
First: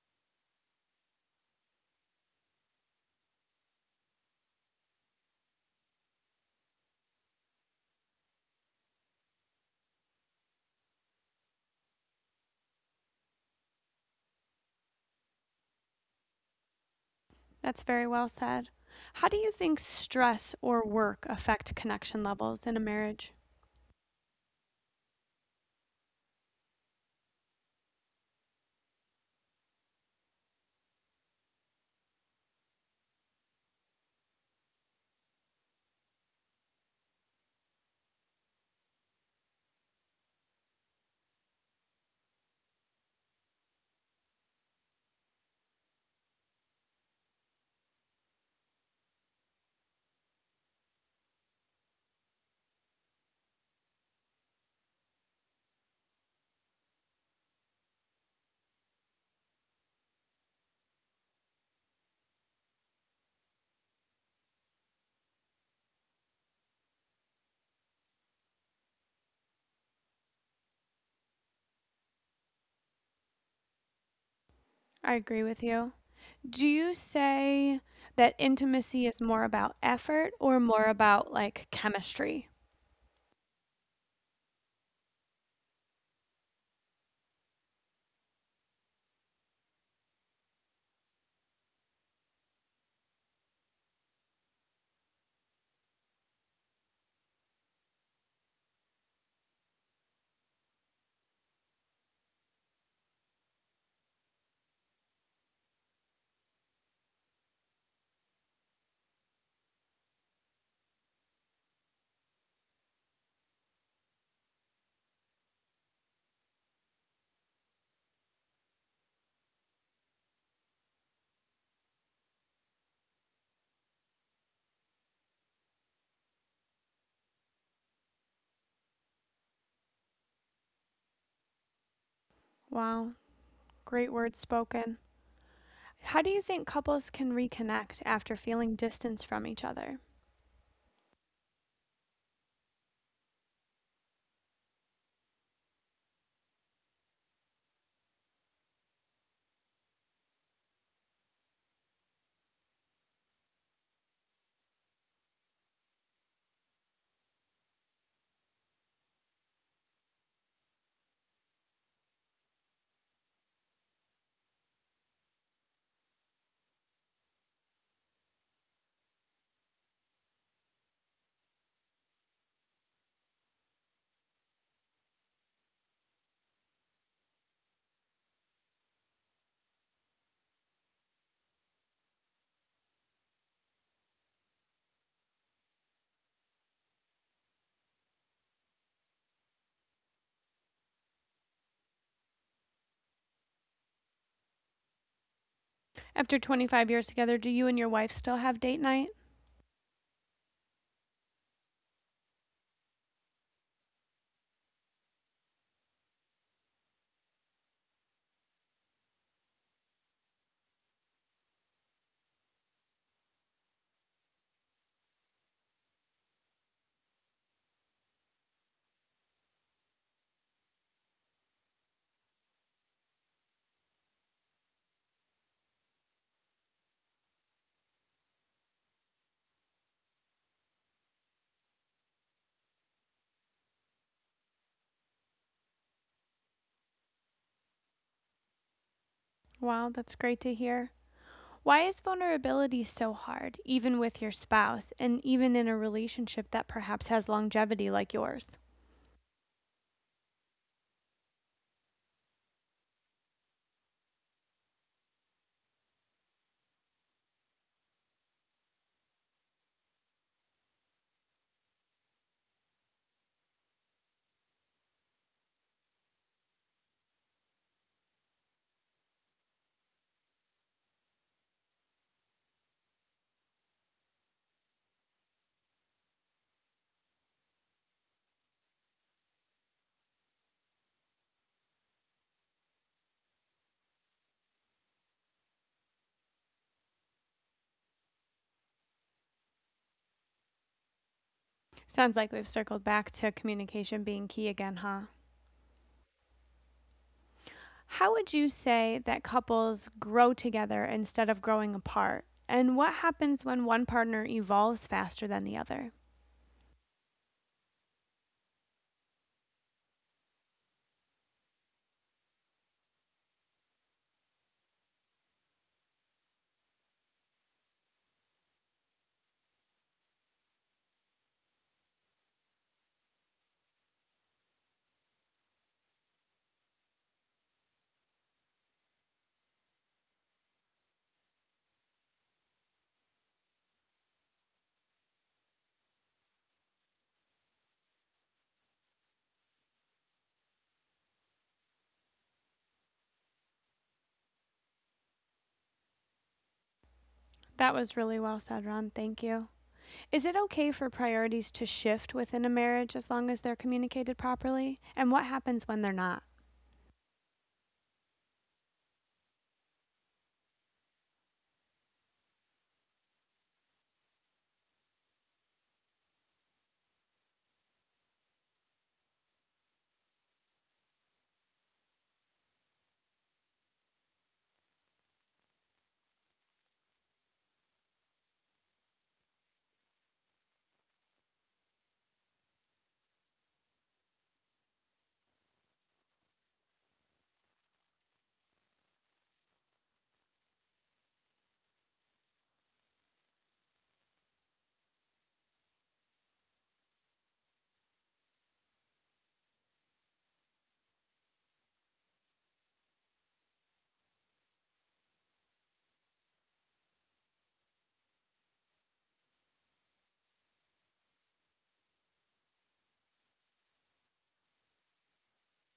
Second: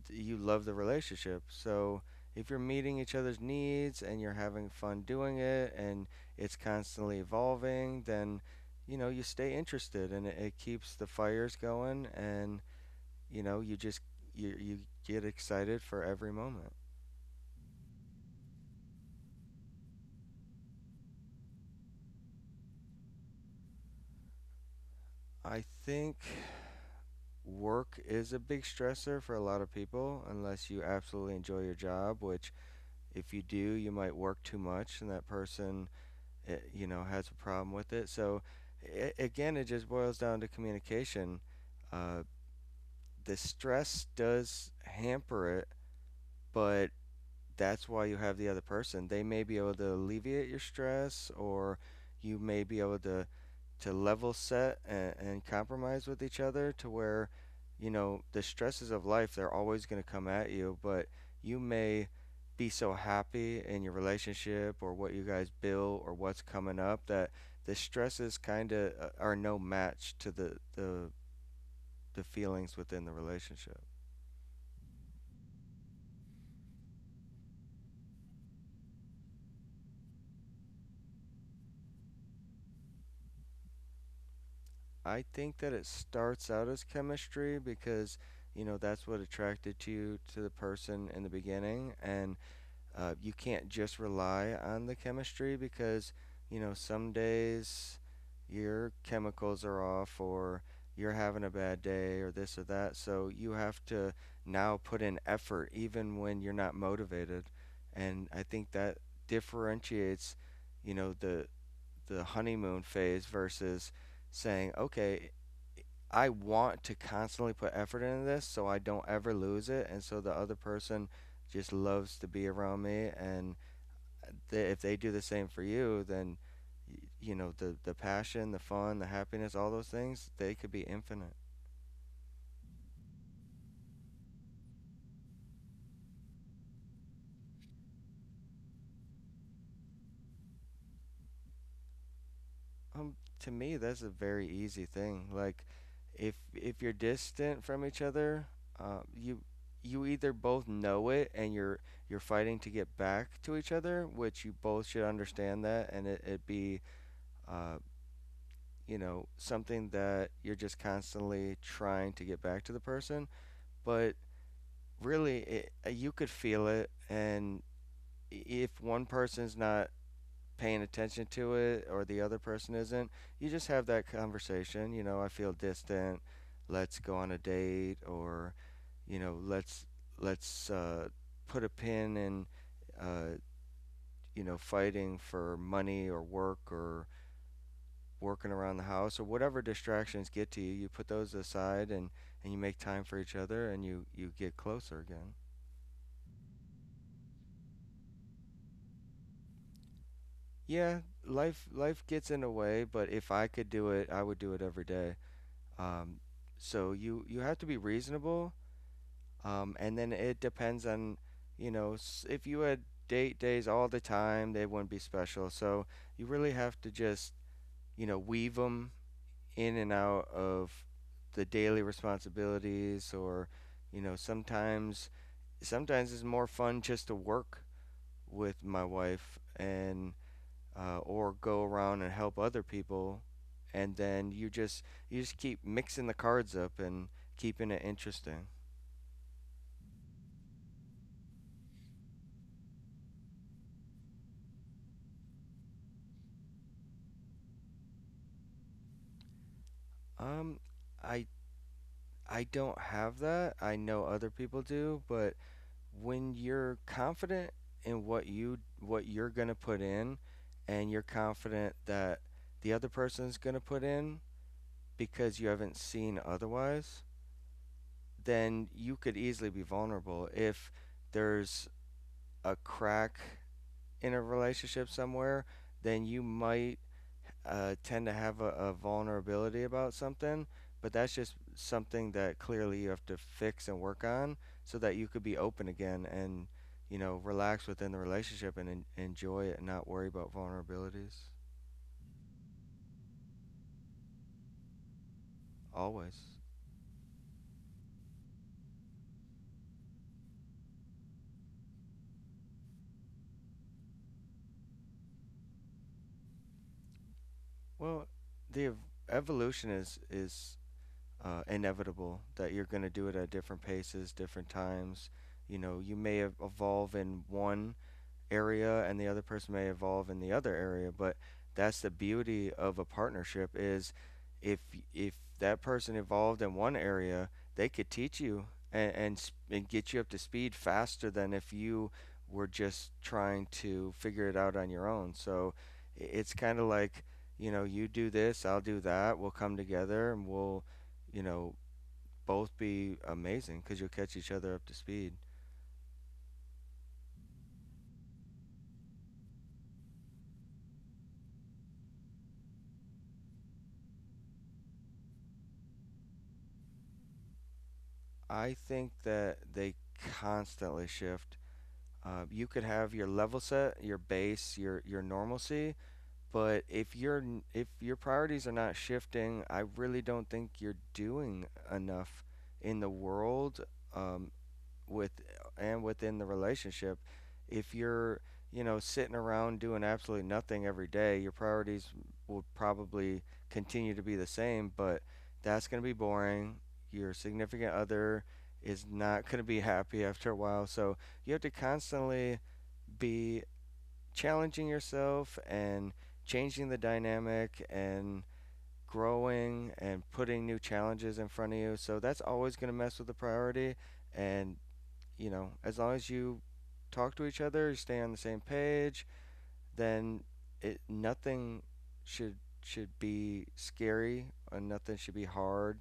B: you love the relationship. So if you're meeting each other's needs and you're having fun doing it and it's constantly evolving, then you know you stay interested and it keeps the fires going and you know you just you you get excited for every moment.
A: That's very well said. How do you think stress or work affect connection levels in a marriage?
B: I think work is a big stressor for a lot of people, unless you absolutely enjoy your job, which if you do, you might work too much and that person, you know, has a problem with it. So, again, it just boils down to communication. Uh, the stress does hamper it, but that's why you have the other person. They may be able to alleviate your stress, or you may be able to level set and compromise with each other to where, you know, the stresses of life they're always going to come at you, but you may be so happy in your relationship or what you guys build or what's coming up that the stresses kind of are no match to the feelings within the relationship.
A: I agree with you. Do you say that intimacy is more about effort or more about like chemistry?
B: I think that it starts out as chemistry because you know that's what attracted to you to the person in the beginning, and you can't just rely on the chemistry because you know some days your chemicals are off or you're having a bad day or this or that, so you have to now put in effort even when you're not motivated, and I think that differentiates you know the honeymoon phase versus saying, okay, I want to constantly put effort into this so I don't ever lose it. And so the other person just loves to be around me. And they, if they do the same for you, then, you know, the passion, the fun, the happiness, all those things, they could be infinite.
A: Wow, great words spoken. How do you think couples can reconnect after feeling distance from each other?
B: Um, to me, that's a very easy thing. Like, if you're distant from each other, you either both know it and you're fighting to get back to each other, which you both should understand that, and it be uh, you know, something that you're just constantly trying to get back to the person. But really, it, you could feel it. And if one person's not paying attention to it or the other person isn't, you just have that conversation. You know, I feel distant. Let's go on a date or, you know, let's put a pin in, uh, you know, fighting for money or work or working around the house or whatever distractions get to you, you put those aside and you make time for each other and you get closer again.
A: After 25 years together, do you and your wife still have date night?
B: Yeah, life gets in the way, but if I could do it, I would do it every day. Um, so you have to be reasonable, and then it depends on, you know, if you had date days all the time, they wouldn't be special. So you really have to just, you know, weave 'em in and out of the daily responsibilities or you know sometimes it's more fun just to work with my wife and or go around and help other people and then you just keep mixing the cards up and keeping it interesting.
A: Wow, that's great to hear. Why is vulnerability so hard, even with your spouse, and even in a relationship that perhaps has longevity like yours?
B: Um i i don't have that. I know other people do, but when you're confident in what you're going to put in and you're confident that the other person's going to put in because you haven't seen otherwise, then you could easily be vulnerable. If there's a crack in a relationship somewhere, then you might tend to have a vulnerability about something, but that's just something that clearly you have to fix and work on so that you could be open again and, you know, relax within the relationship and enjoy it and not worry about vulnerabilities.
A: Sounds like we've circled back to communication being key again, huh?
B: Always.
A: How would you say that couples grow together instead of growing apart? And what happens when one partner evolves faster than the other?
B: Well, the evolution is inevitable that you're going to do it at different paces, different times. You know, you may evolve in one area and the other person may evolve in the other area, but that's the beauty of a partnership is if if that person evolved in one area they could teach you and and get you up to speed faster than if you were just trying to figure it out on your own, so it's kind of like you know you do this, I'll do that, we'll come together and we'll you know both be amazing cuz you'll catch each other up to speed.
A: That was really well said, Ron. Thank you. Is it okay for priorities to shift within a marriage as long as they're communicated properly? And what happens when they're not?
B: I think that they constantly shift. You could have your level set, your base, your normalcy, but if you're if your priorities are not shifting, I really don't think you're doing enough in the world um, with and within the relationship. If you're you know sitting around doing absolutely nothing every day, your priorities will probably continue to be the same, but that's going to be boring. Your significant other is not going to be happy after a while, so you have to constantly be challenging yourself and changing the dynamic and growing and putting new challenges in front of you. So that's always going to mess with the priority. And, you know, as long as you talk to each other, you stay on the same page, then it, nothing should should be scary and nothing should be hard.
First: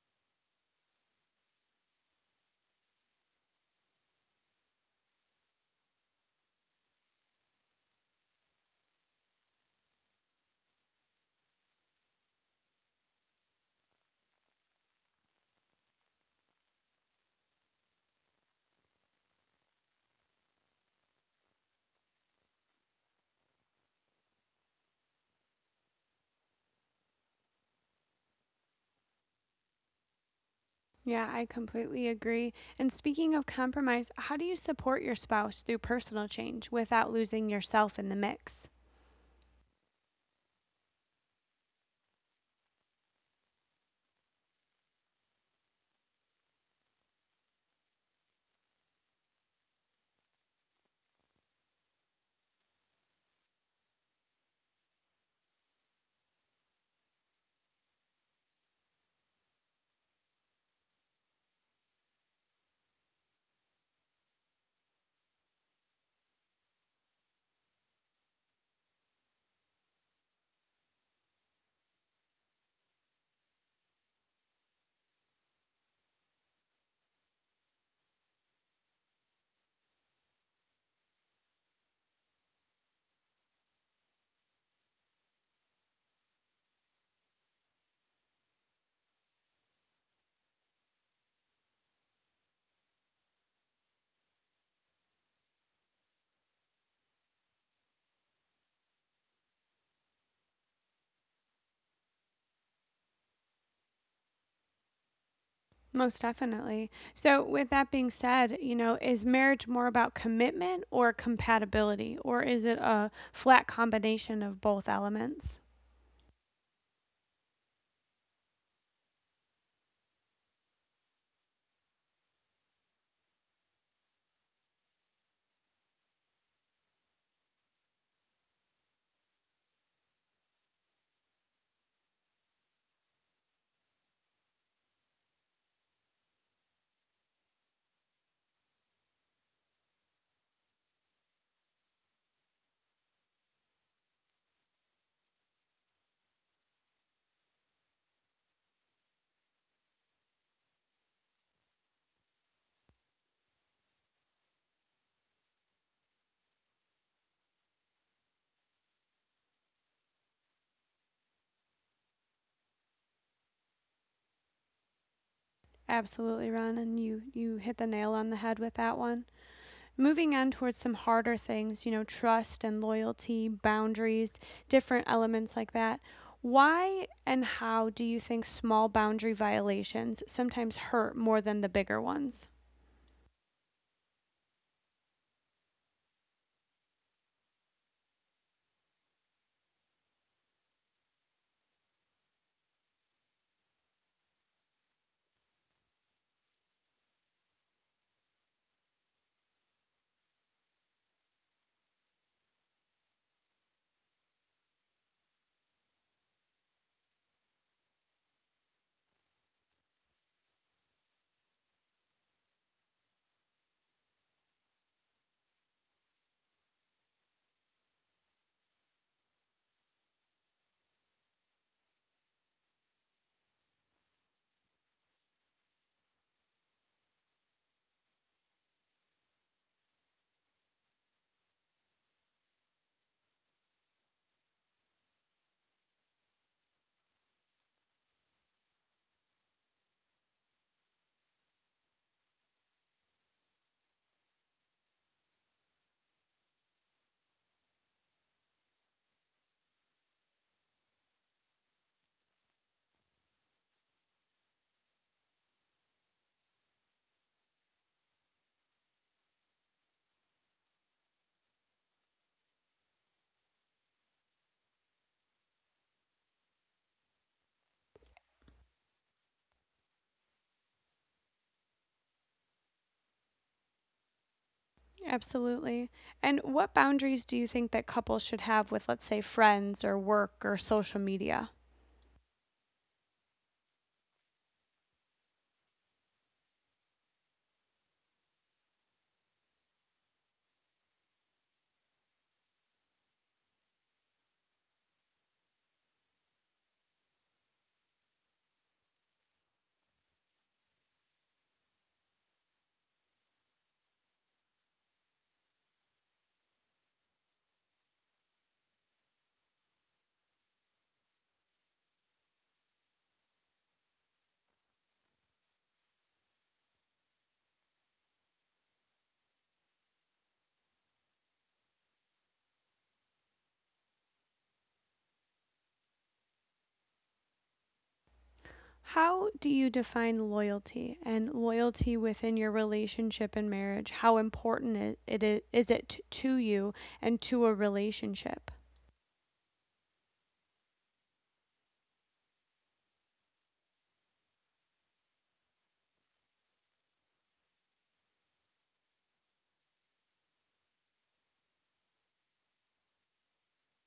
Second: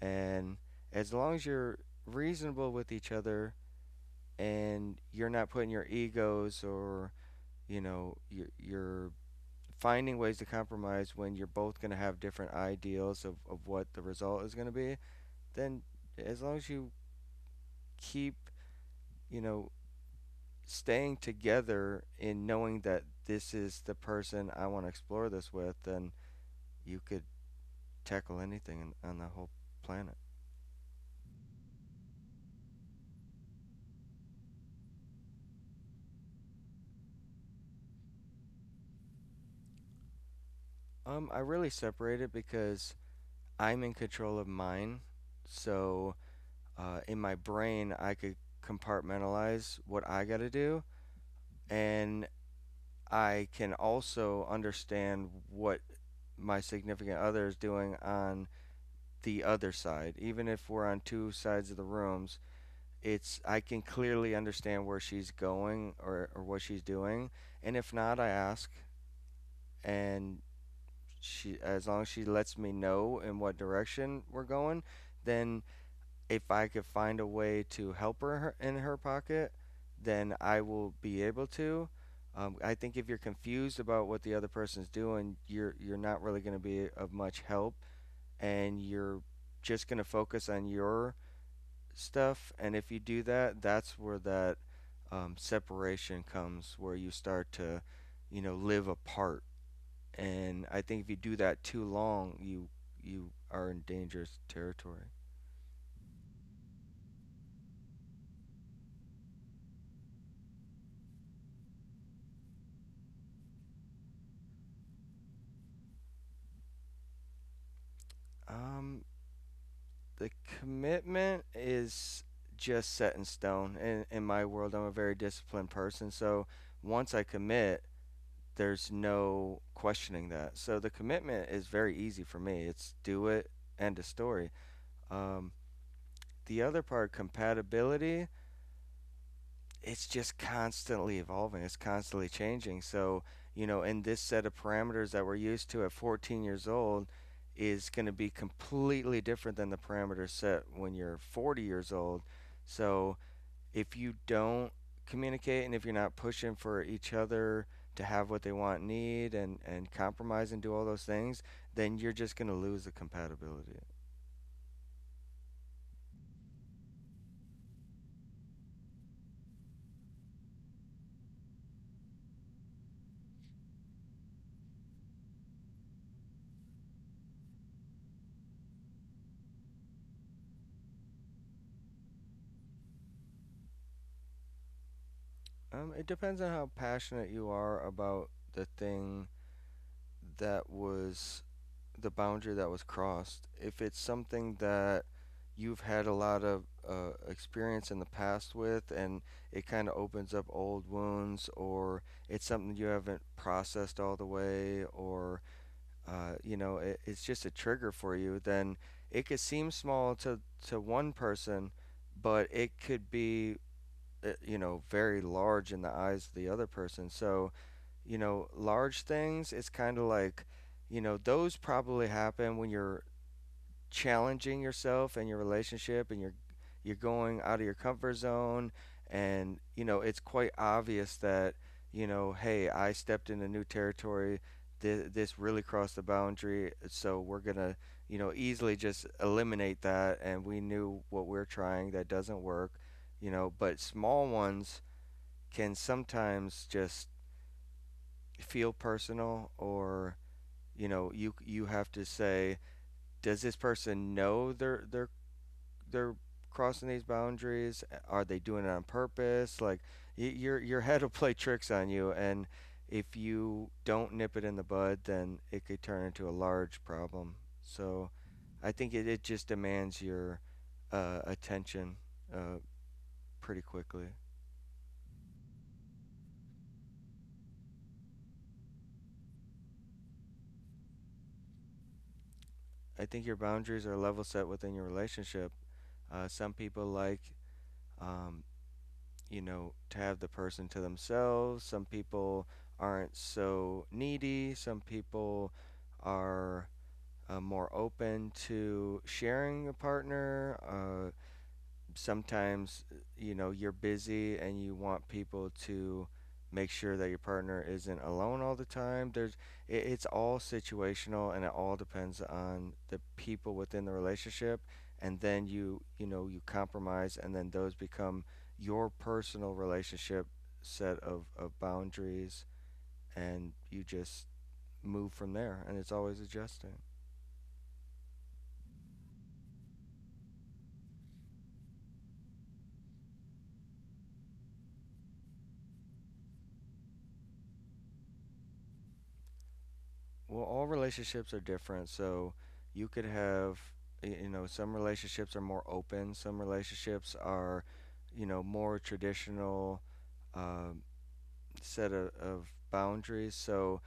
B: And as long as you're reasonable with each other and you're not putting your egos or you know you're finding ways to compromise when you're both going to have different ideals of what the result is going to be, then as long as you keep you know staying together in knowing that this is the person I want to explore this with, then you could tackle anything in, on the whole planet.
A: Yeah, I completely agree. And speaking of compromise, how do you support your spouse through personal change without losing yourself in the mix?
B: I really separate it because I'm in control of mine, so in my brain I could compartmentalize what I got to do, and I can also understand what my significant other is doing on the other side. Even if we're on two sides of the rooms, it's I can clearly understand where she's going or what she's doing. And if not, I ask, and she as long as she lets me know in what direction we're going, then if I could find a way to help her in her pocket, then I will be able to. I think if you're confused about what the other person's doing, you're not really going to be of much help, and you're just going to focus on your stuff. And if you do that, that's where that separation comes, where you start to, you know, live apart. And I think if you do that too long, you are in dangerous territory.
A: Most definitely. So, with that being said, you know, is marriage more about commitment or compatibility, or is it a flat combination of both elements?
B: Um, the commitment is just set in stone. In my world, I'm a very disciplined person, so once I commit, there's no questioning that. So the commitment is very easy for me. It's do it, end of story. Um, the other part, compatibility, it's just constantly evolving. It's constantly changing. So, you know, in this set of parameters that we're used to at 14 years old is going to be completely different than the parameters set when you're 40 years old. So, if you don't communicate and if you're not pushing for each other to have what they want, need, and compromise and do all those things, then you're just going to lose the compatibility.
A: Absolutely, Ron, and you hit the nail on the head with that one. Moving on towards some harder things, you know, trust and loyalty, boundaries, different elements like that. Why and how do you think small boundary violations sometimes hurt more than the bigger ones?
B: It depends on how passionate you are about the thing that was the boundary that was crossed. If it's something that you've had a lot of experience in the past with, and it kind of opens up old wounds, or it's something you haven't processed all the way, or you know, it's just a trigger for you, then it could seem small to one person, but it could be you know very large in the eyes of the other person. So you know, large things, it's kind of like, you know, those probably happen when you're challenging yourself and your relationship and you're going out of your comfort zone, and you know, it's quite obvious that, you know, hey, I stepped into new territory. This really crossed the boundary, so we're going to, you know, easily just eliminate that and we knew what we're trying that doesn't work, you know. But small ones can sometimes just feel personal or you know you have to say, does this person know they're crossing these boundaries, are they doing it on purpose? Like your head will play tricks on you, and if you don't nip it in the bud then it could turn into a large problem. So I think it just demands your attention uh, pretty quickly.
A: Absolutely. And what boundaries do you think that couples should have with, let's say, friends or work or social media?
B: I think your boundaries are level set within your relationship. Some people like um, you know, to have the person to themselves. Some people aren't so needy. Some people are more open to sharing a partner. Sometimes you know you're busy and you want people to make sure that your partner isn't alone all the time. It's all situational and it all depends on the people within the relationship, and then you know you compromise, and then those become your personal relationship set of boundaries, and you just move from there, and it's always adjusting.
A: How do you define loyalty and loyalty within your relationship and marriage? How important it is it to you and to a relationship?
B: Well, all relationships are different. So you could have, you know, some relationships are more open, some relationships are, you know, more traditional um, set of boundaries. So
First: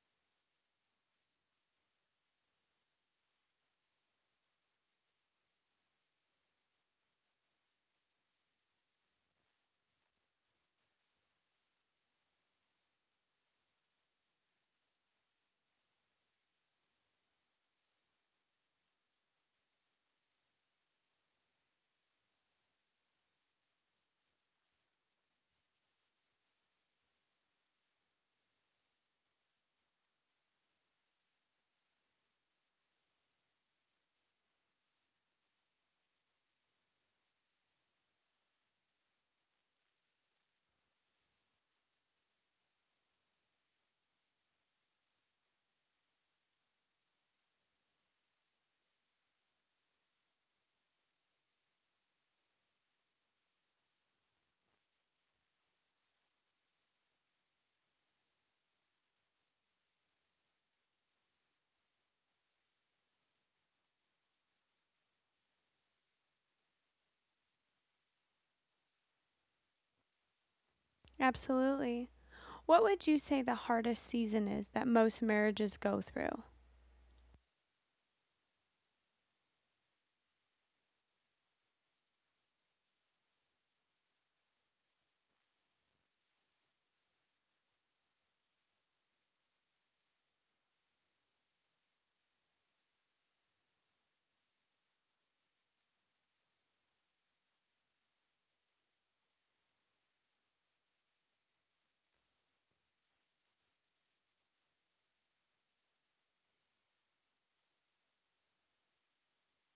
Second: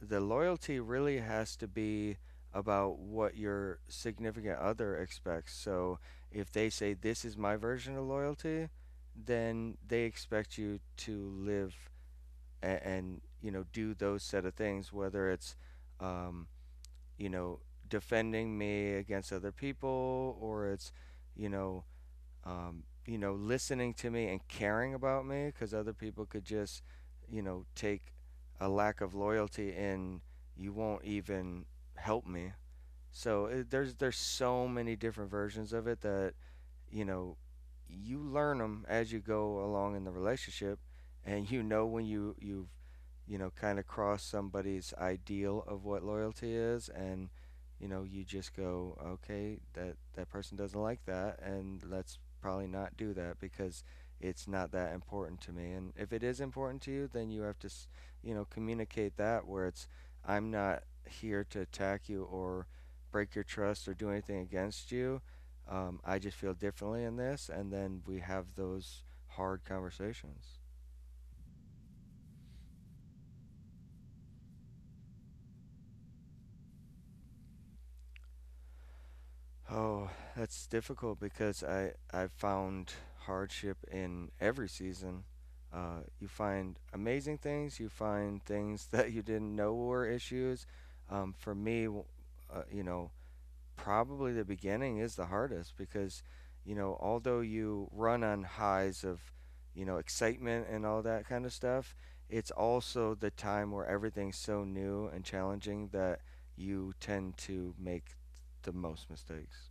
B: the loyalty really has to be about what your significant other expects. So if they say, this is my version of loyalty, then they expect you to live and you know, do those set of things, whether it's, um, you know, defending me against other people, or it's, you know, you know, listening to me and caring about me, because other people could just, you know, take a lack of loyalty and you won't even help me. So there's so many different versions of it that you know you learn them as you go along in the relationship, and you know when you've you know kind of crossed somebody's ideal of what loyalty is, and you know you just go, okay, that person doesn't like that, and let's probably not do that because it's not that important to me. And if it is important to you, then you have to you know communicate that, where it's I'm not here to attack you or break your trust or do anything against you. I just feel differently in this, and then we have those hard conversations.
A: Absolutely. What would you say the hardest season is that most marriages go through?
B: Oh, that's difficult because I've found hardship in every season. You find amazing things. You find things that you didn't know were issues. For me, you know, probably the beginning is the hardest because, you know, although you run on highs of, you know, excitement and all that kind of stuff, it's also the time where everything's so new and challenging that you tend to make the most mistakes.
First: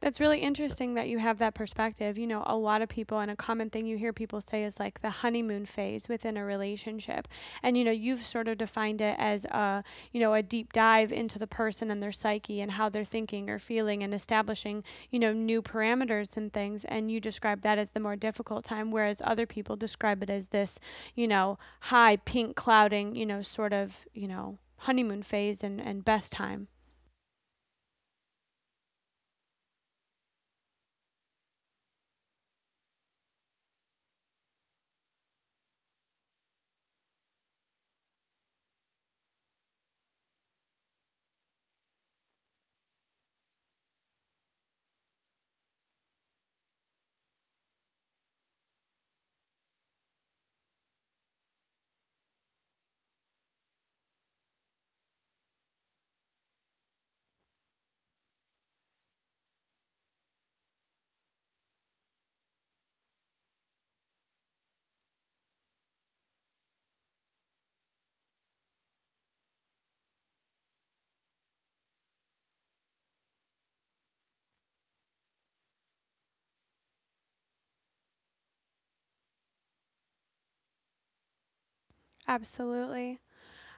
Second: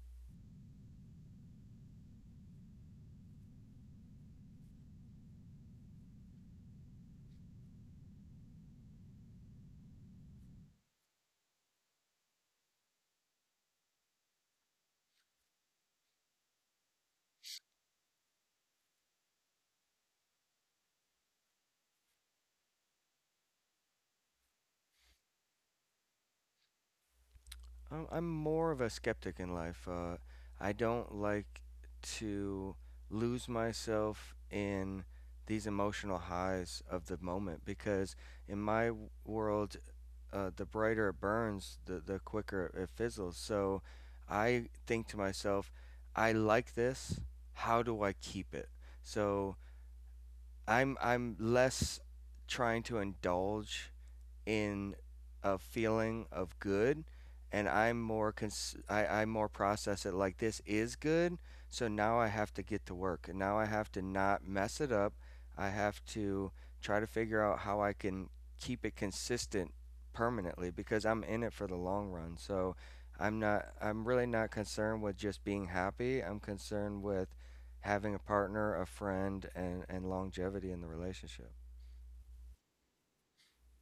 A: That's really interesting that you have that perspective. You know, a lot of people, and a common thing you hear people say is like the honeymoon phase within a relationship. And, you know, you've sort of defined it as a, you know, a deep dive into the person and their psyche and how they're thinking or feeling and establishing, you know, new parameters and things. And you describe that as the more difficult time, whereas other people describe it as this, you know, high pink clouding, you know, sort of, you know, honeymoon phase and, best time.
B: I'm more of a skeptic in life. I don't like to lose myself in these emotional highs of the moment because in my world the brighter it burns, the quicker it fizzles. So I think to myself, I like this. How do I keep it? So I'm less trying to indulge in a feeling of good, and I'm more I more process it like this is good. So now I have to get to work, and now I have to not mess it up. I have to try to figure out how I can keep it consistent permanently, because I'm in it for the long run. So I'm really not concerned with just being happy. I'm concerned with having a partner, a friend, and longevity in the relationship.
A: Absolutely.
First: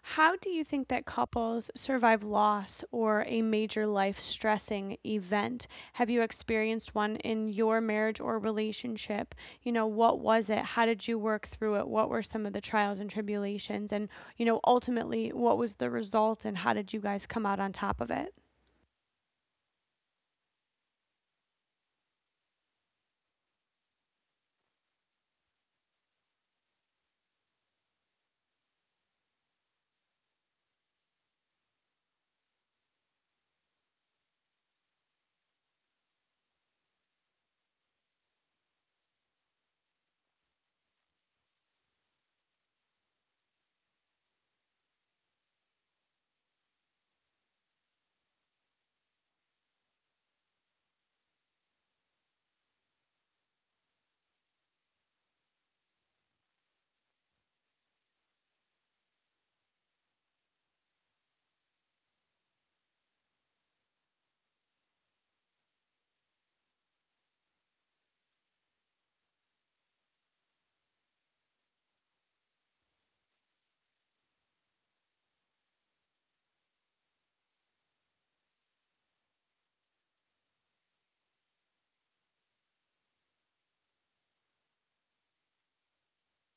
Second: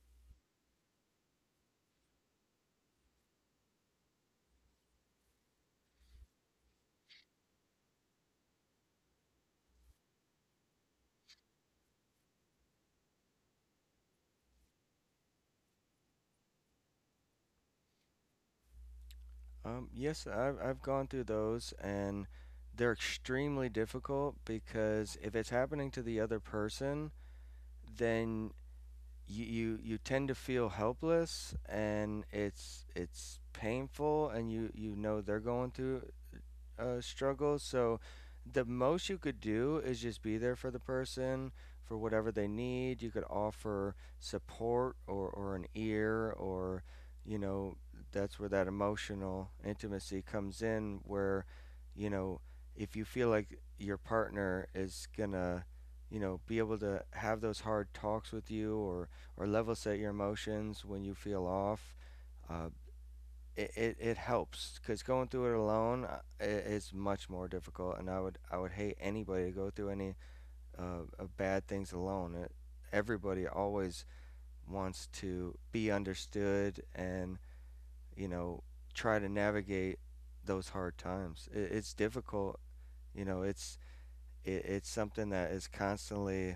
A: How do you think that couples survive loss or a major life stressing event? Have you experienced one in your marriage or relationship? You know, what was it? How did you work through it? What were some of the trials and tribulations? And, you know, ultimately, what was the result and how did you guys come out on top of it?
B: Yes, I've gone through those, and they're extremely difficult because if it's happening to the other person, then you tend to feel helpless, and it's painful, and you know they're going through struggle. So the most you could do is just be there for the person for whatever they need. You could offer support or an ear or, you know, that's where that emotional intimacy comes in, where, you know, if you feel like your partner is going to, you know, be able to have those hard talks with you, or level set your emotions when you feel off. Uh, it helps, because going through it alone is much more difficult, and I would hate anybody to go through any bad things alone. Everybody always wants to be understood, and you know try to navigate those hard times. It's difficult. You know it's it's something that is constantly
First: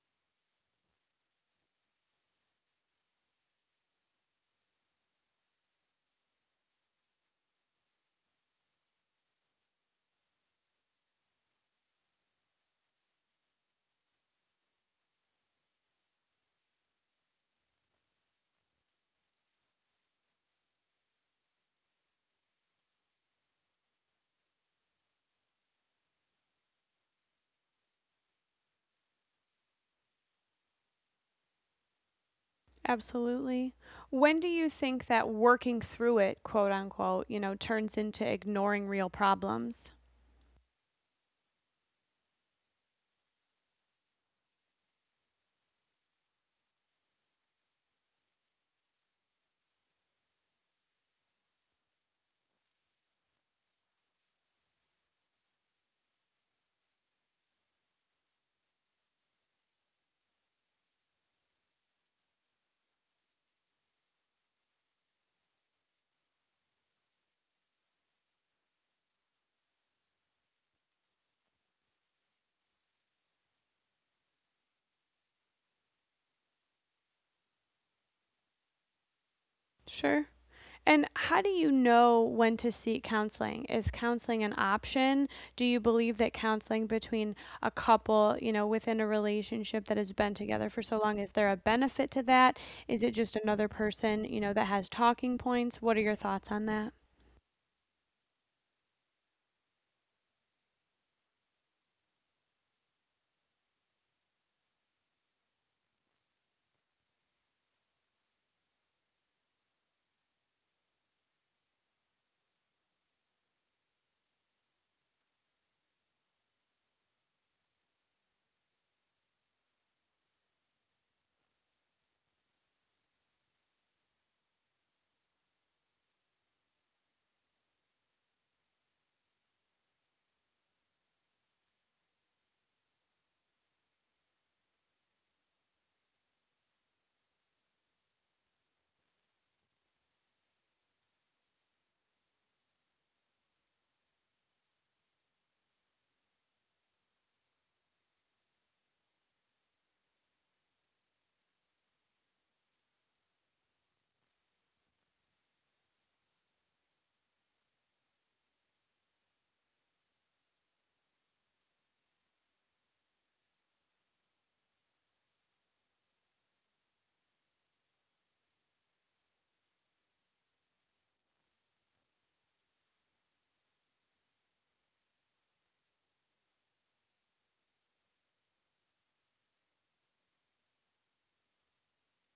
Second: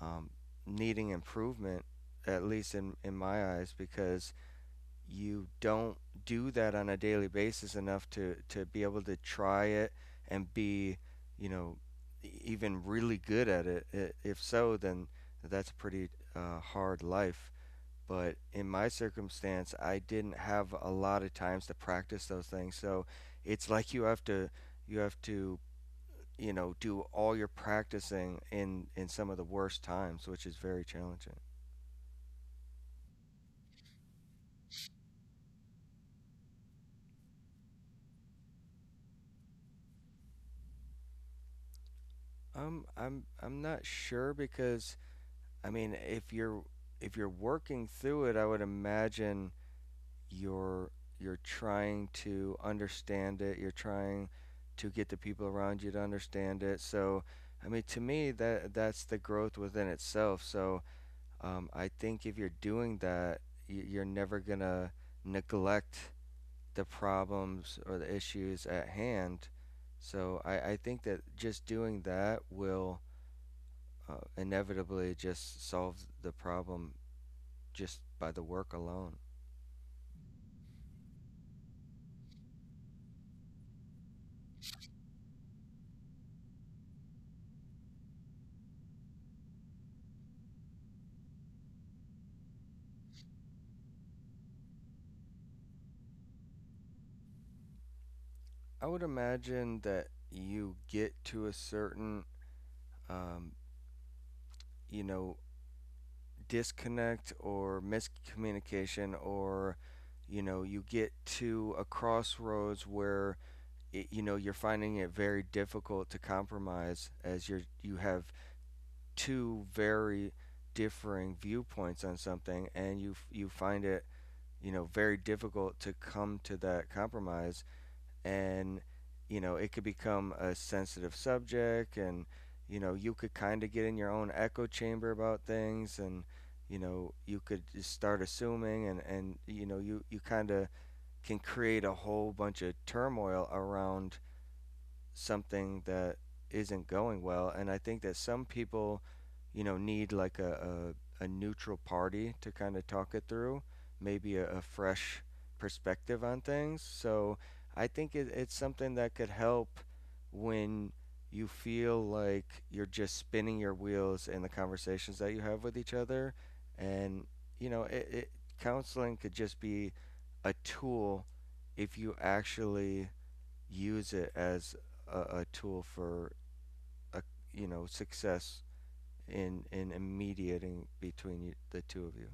B: um, needing improvement, at least in my eyes, because you don't do that on a daily basis enough to be able to try it and be, you know, even really good at it. If so, then that's a pretty hard life. But in my circumstance, I didn't have a lot of times to practice those things. So it's like you have to you know do all your practicing in some of the worst times, which is very challenging.
A: Absolutely. When do you think that working through it, quote unquote, you know, turns into ignoring real problems?
B: I'm not sure, because I mean, if you're working through it, I would imagine you're you're trying to understand it. You're trying to get the people around you to understand it. So, I mean, to me, that's the growth within itself. So, I think if you're doing that, you're never gonna neglect the problems or the issues at hand. So, I think that just doing that will inevitably just solve the problem just by the work alone.
A: Sure. And how do you know when to seek counseling? Is counseling an option? Do you believe that counseling between a couple, you know, within a relationship that has been together for so long, is there a benefit to that? Is it just another person, you know, that has talking points? What are your thoughts on that?
B: I would imagine that you get to a certain, um, you know, disconnect or miscommunication, or, you know, you get to a crossroads where, you know, you're finding it very difficult to compromise as you have two very differing viewpoints on something, and you find it, you know, very difficult to come to that compromise, and you know it could become a sensitive subject, and you know you could kind of get in your own echo chamber about things, and you know you could just start assuming, and you know you kind of can create a whole bunch of turmoil around something that isn't going well. And I think that some people, you know, need like a neutral party to kind of talk it through, maybe a fresh perspective on things. So I think it's something that could help when you feel like you're just spinning your wheels in the conversations that you have with each other. And, you know, counseling could just be a tool if you actually use it as a tool for a, you know success in mediating between you, the two of you.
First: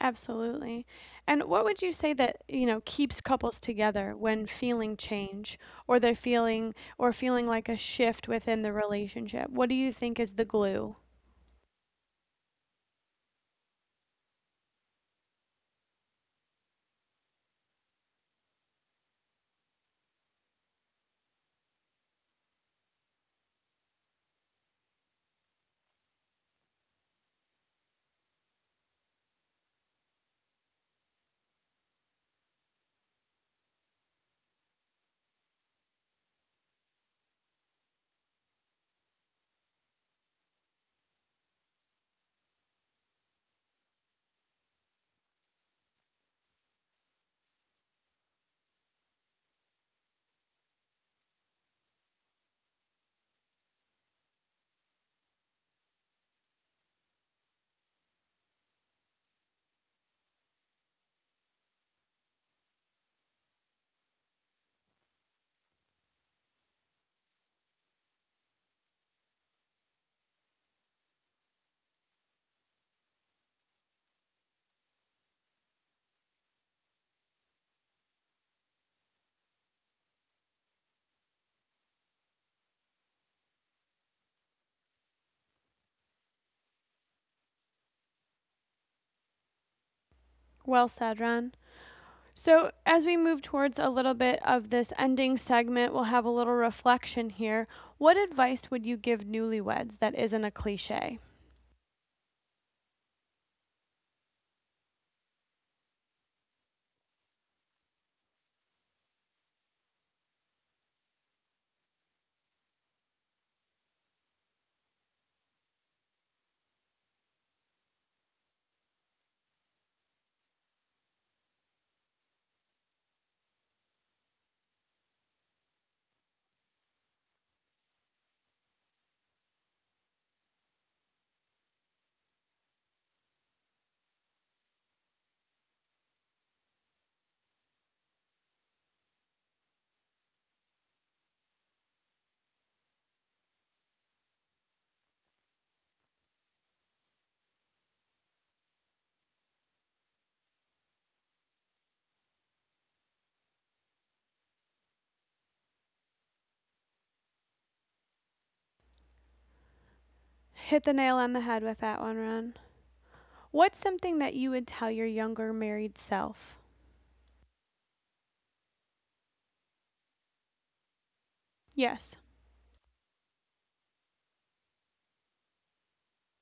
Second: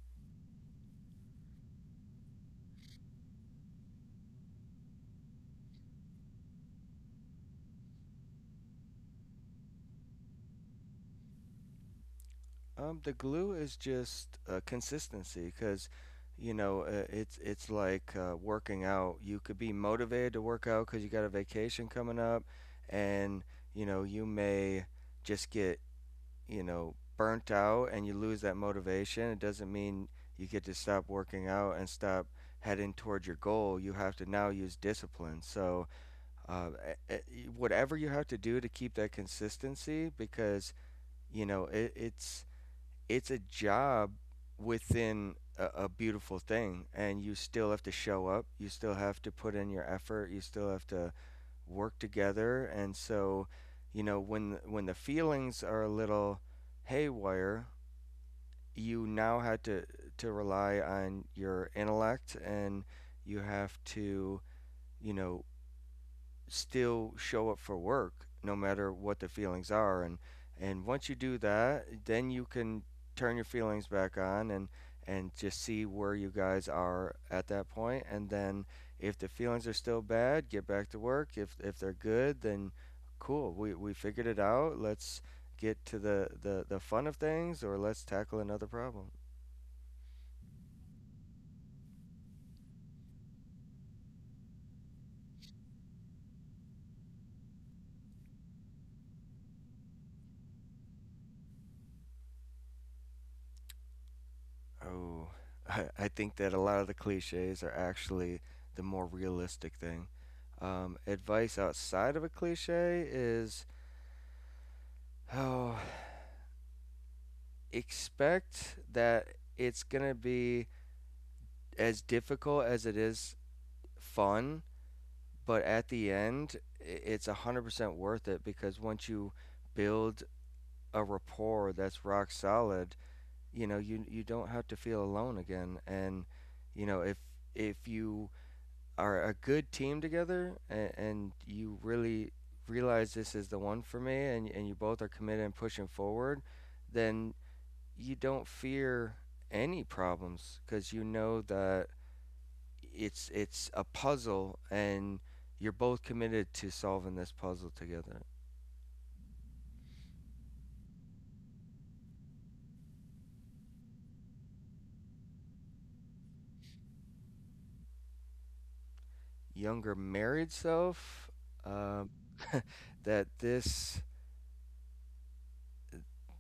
A: Absolutely. And what would you say that, you know, keeps couples together when feeling change or they're feeling or feeling like a shift within the relationship? What do you think is the glue?
B: The glue is just consistency, because you know it's like working out. You could be motivated to work out because you got a vacation coming up, and you know you may just get you know, burnt out and you lose that motivation. It doesn't mean you get to stop working out and stop heading toward your goal. You have to now use discipline. So, uh, whatever you have to do to keep that consistency, because you know it's a job within a beautiful thing, and you still have to show up. You still have to put in your effort. You still have to work together, and so you know when the feelings are a little haywire, you now had to rely on your intellect, and you have to you know still show up for work no matter what the feelings are, and once you do that, then you can turn your feelings back on, and just see where you guys are at that point, and then if the feelings are still bad, get back to work. If they're good, then cool, we figured it out. Let's get to the fun of things, or let's tackle another problem.
A: Well said, Ron. So, as we move towards a little bit of this ending segment, we'll have a little reflection here. What advice would you give newlyweds that isn't a cliche?
B: Oh, I think that a lot of the cliches are actually the more realistic thing. Advice outside of a cliche is, oh, expect that it's gonna be as difficult as it is fun, but at the end, it's 100% worth it, because once you build a rapport that's rock solid, you know, you don't have to feel alone again. And, you know, if you are a good team together, and you really realize this is the one for me, and you both are committed and pushing forward, then you don't fear any problems, because you know that it's a puzzle, and you're both committed to solving this puzzle together.
A: Hit the nail on the head with that one, Ron. What's something that you would tell your younger married self?
B: Younger married self, um,
A: Yes.
B: that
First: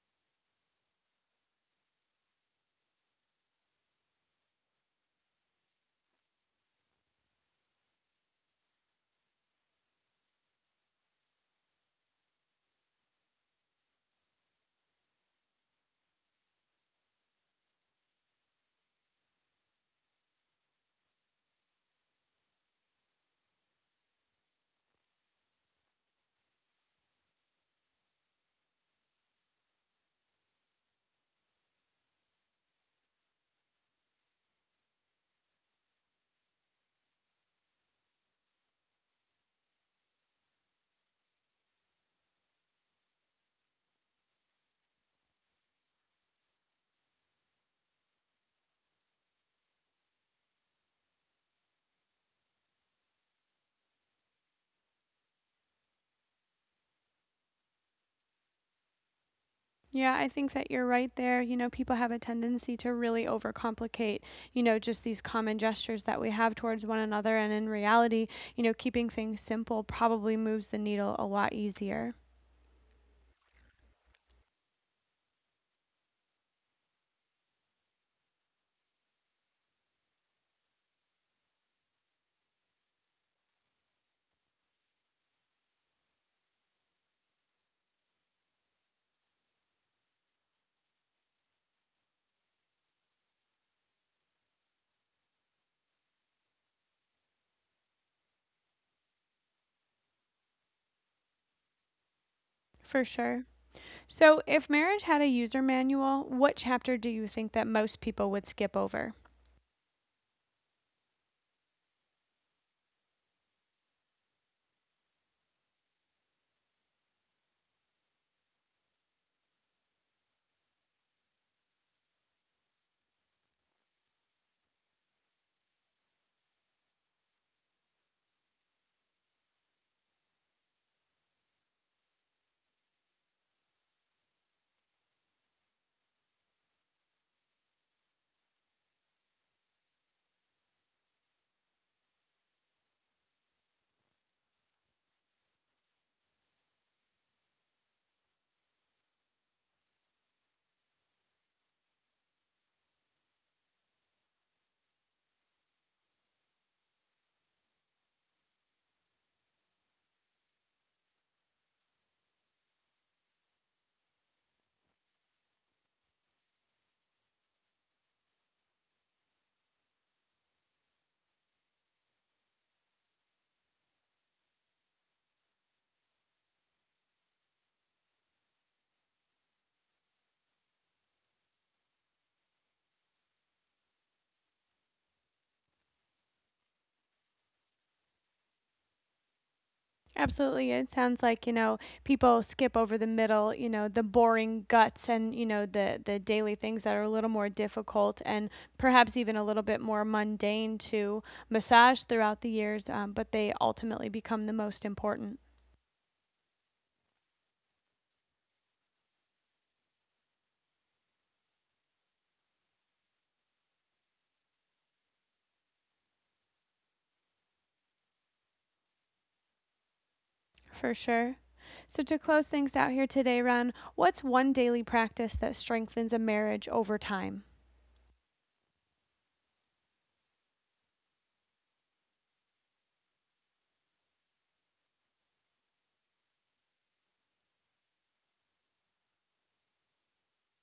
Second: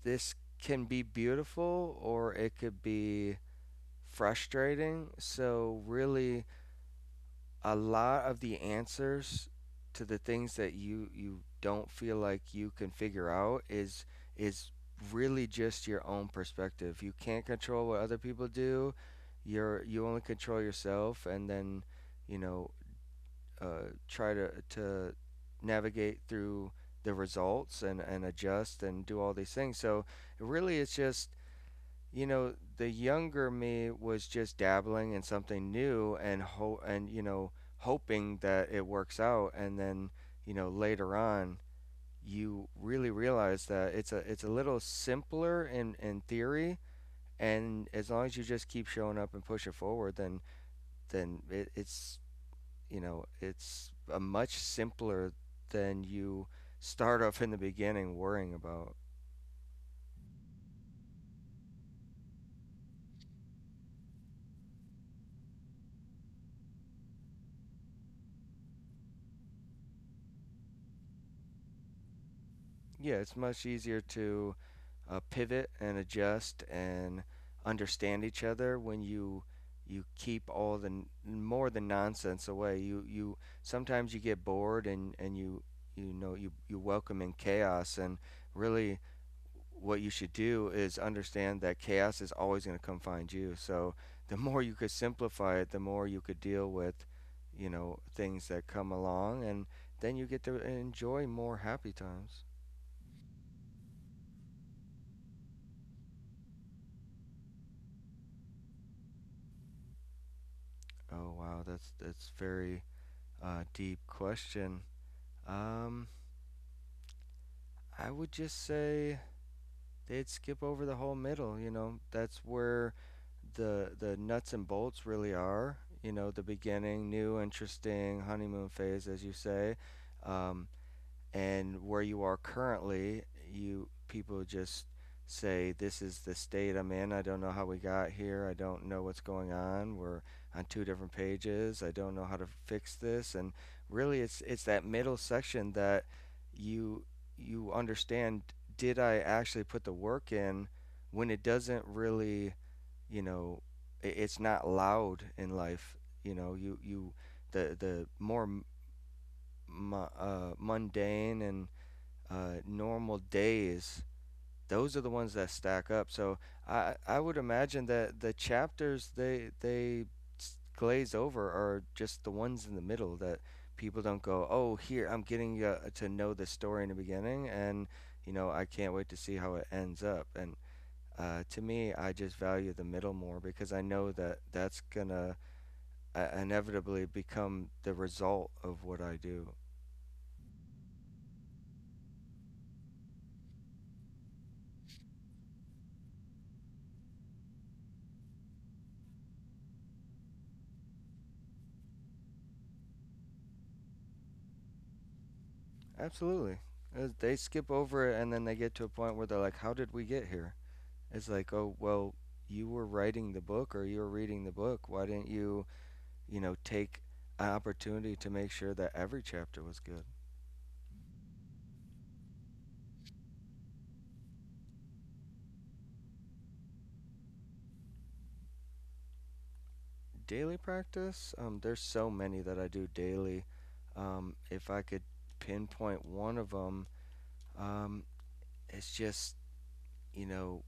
B: this can be beautiful, or it could be frustrating. So really, a lot of the answers to the things that you don't feel like you can figure out is really just your own perspective. You can't control what other people do. You only control yourself, and then you know try to navigate through the results, and adjust, and do all these things. So really, it's just you know, the younger me was just dabbling in something new and ho and you know, hoping that it works out, and then, you know, later on you really realize that it's a little simpler in theory, and as long as you just keep showing up and push it forward, then it's you know, it's a much simpler than you start off in the beginning worrying about.
A: Yeah, I think that you're right there. You know, people have a tendency to really overcomplicate, you know, just these common gestures that we have towards one another. And in reality, you know, keeping things simple probably moves the needle a lot easier.
B: Yeah, it's much easier to pivot and adjust and understand each other when you keep all the n- more the nonsense away. You sometimes you get bored, and you know you welcome in chaos, and really what you should do is understand that chaos is always going to come find you. So the more you could simplify it, the more you could deal with you know things that come along, and then you get to enjoy more happy times.
A: For sure. So, if marriage had a user manual, what chapter do you think that most people would skip over?
B: Oh wow, that's very deep question. Um, I would just say they'd skip over the whole middle. You know, that's where the nuts and bolts really are. You know, the beginning, new, interesting honeymoon phase, as you say. Um, and where you are currently, you people just say, "This is the state I'm in. I don't know how we got here. I don't know what's going on. We're on two different pages. I don't know how to fix this." And really, it's that middle section that you you understand. Did I actually put the work in? When it doesn't really, you know, it's not loud in life. You know, you the more mundane and normal days, those are the ones that stack up. So I would imagine that the chapters they glaze over are just the ones in the middle, that people don't go, oh, here I'm getting to know the story in the beginning, and you know I can't wait to see how it ends up. And to me, I just value the middle more, because I know that that's gonna inevitably become the result of what I do.
A: Absolutely. It sounds like, you know, people skip over the middle, you know, the boring guts and, you know, the daily things that are a little more difficult and perhaps even a little bit more mundane to massage throughout the years, but they ultimately become the most important
B: Absolutely. They skip over it, and then they get to a point where they're like, how did we get here? It's like, oh, well, you were writing the book, or you were reading the book. Why didn't you, you know, take an opportunity to make sure that every chapter was good?
A: for sure. So, to close things out here today, Ron, what's one daily practice that strengthens a marriage over time?
B: Daily practice, there's so many that I do daily. If I could pinpoint one of them, um, it's just, you know,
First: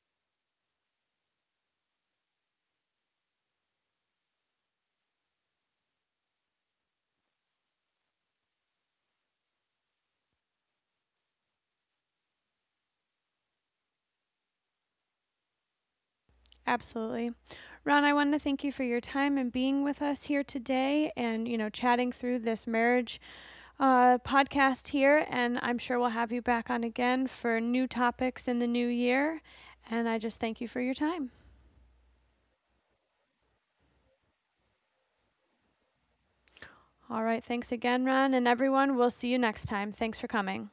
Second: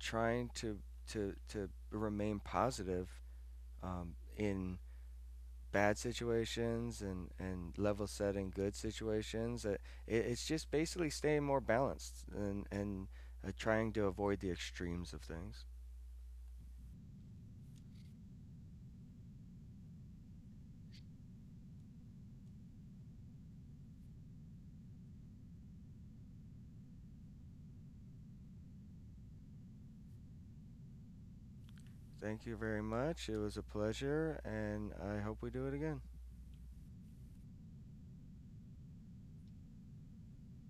B: trying to, to remain positive in bad situations, and level setting good situations. It, it's just basically staying more balanced, and trying to avoid the extremes of things.
A: Absolutely. Ron, I want to thank you for your time and being with us here today and, you know, chatting through this marriage podcast here. And I'm sure we'll have you back on again for new topics in the new year. And I just thank you for your time.
B: Thank you very much. It was a pleasure, and I hope we do it again.
A: All right. Thanks again, Ron. And everyone, we'll see you next time. Thanks for coming.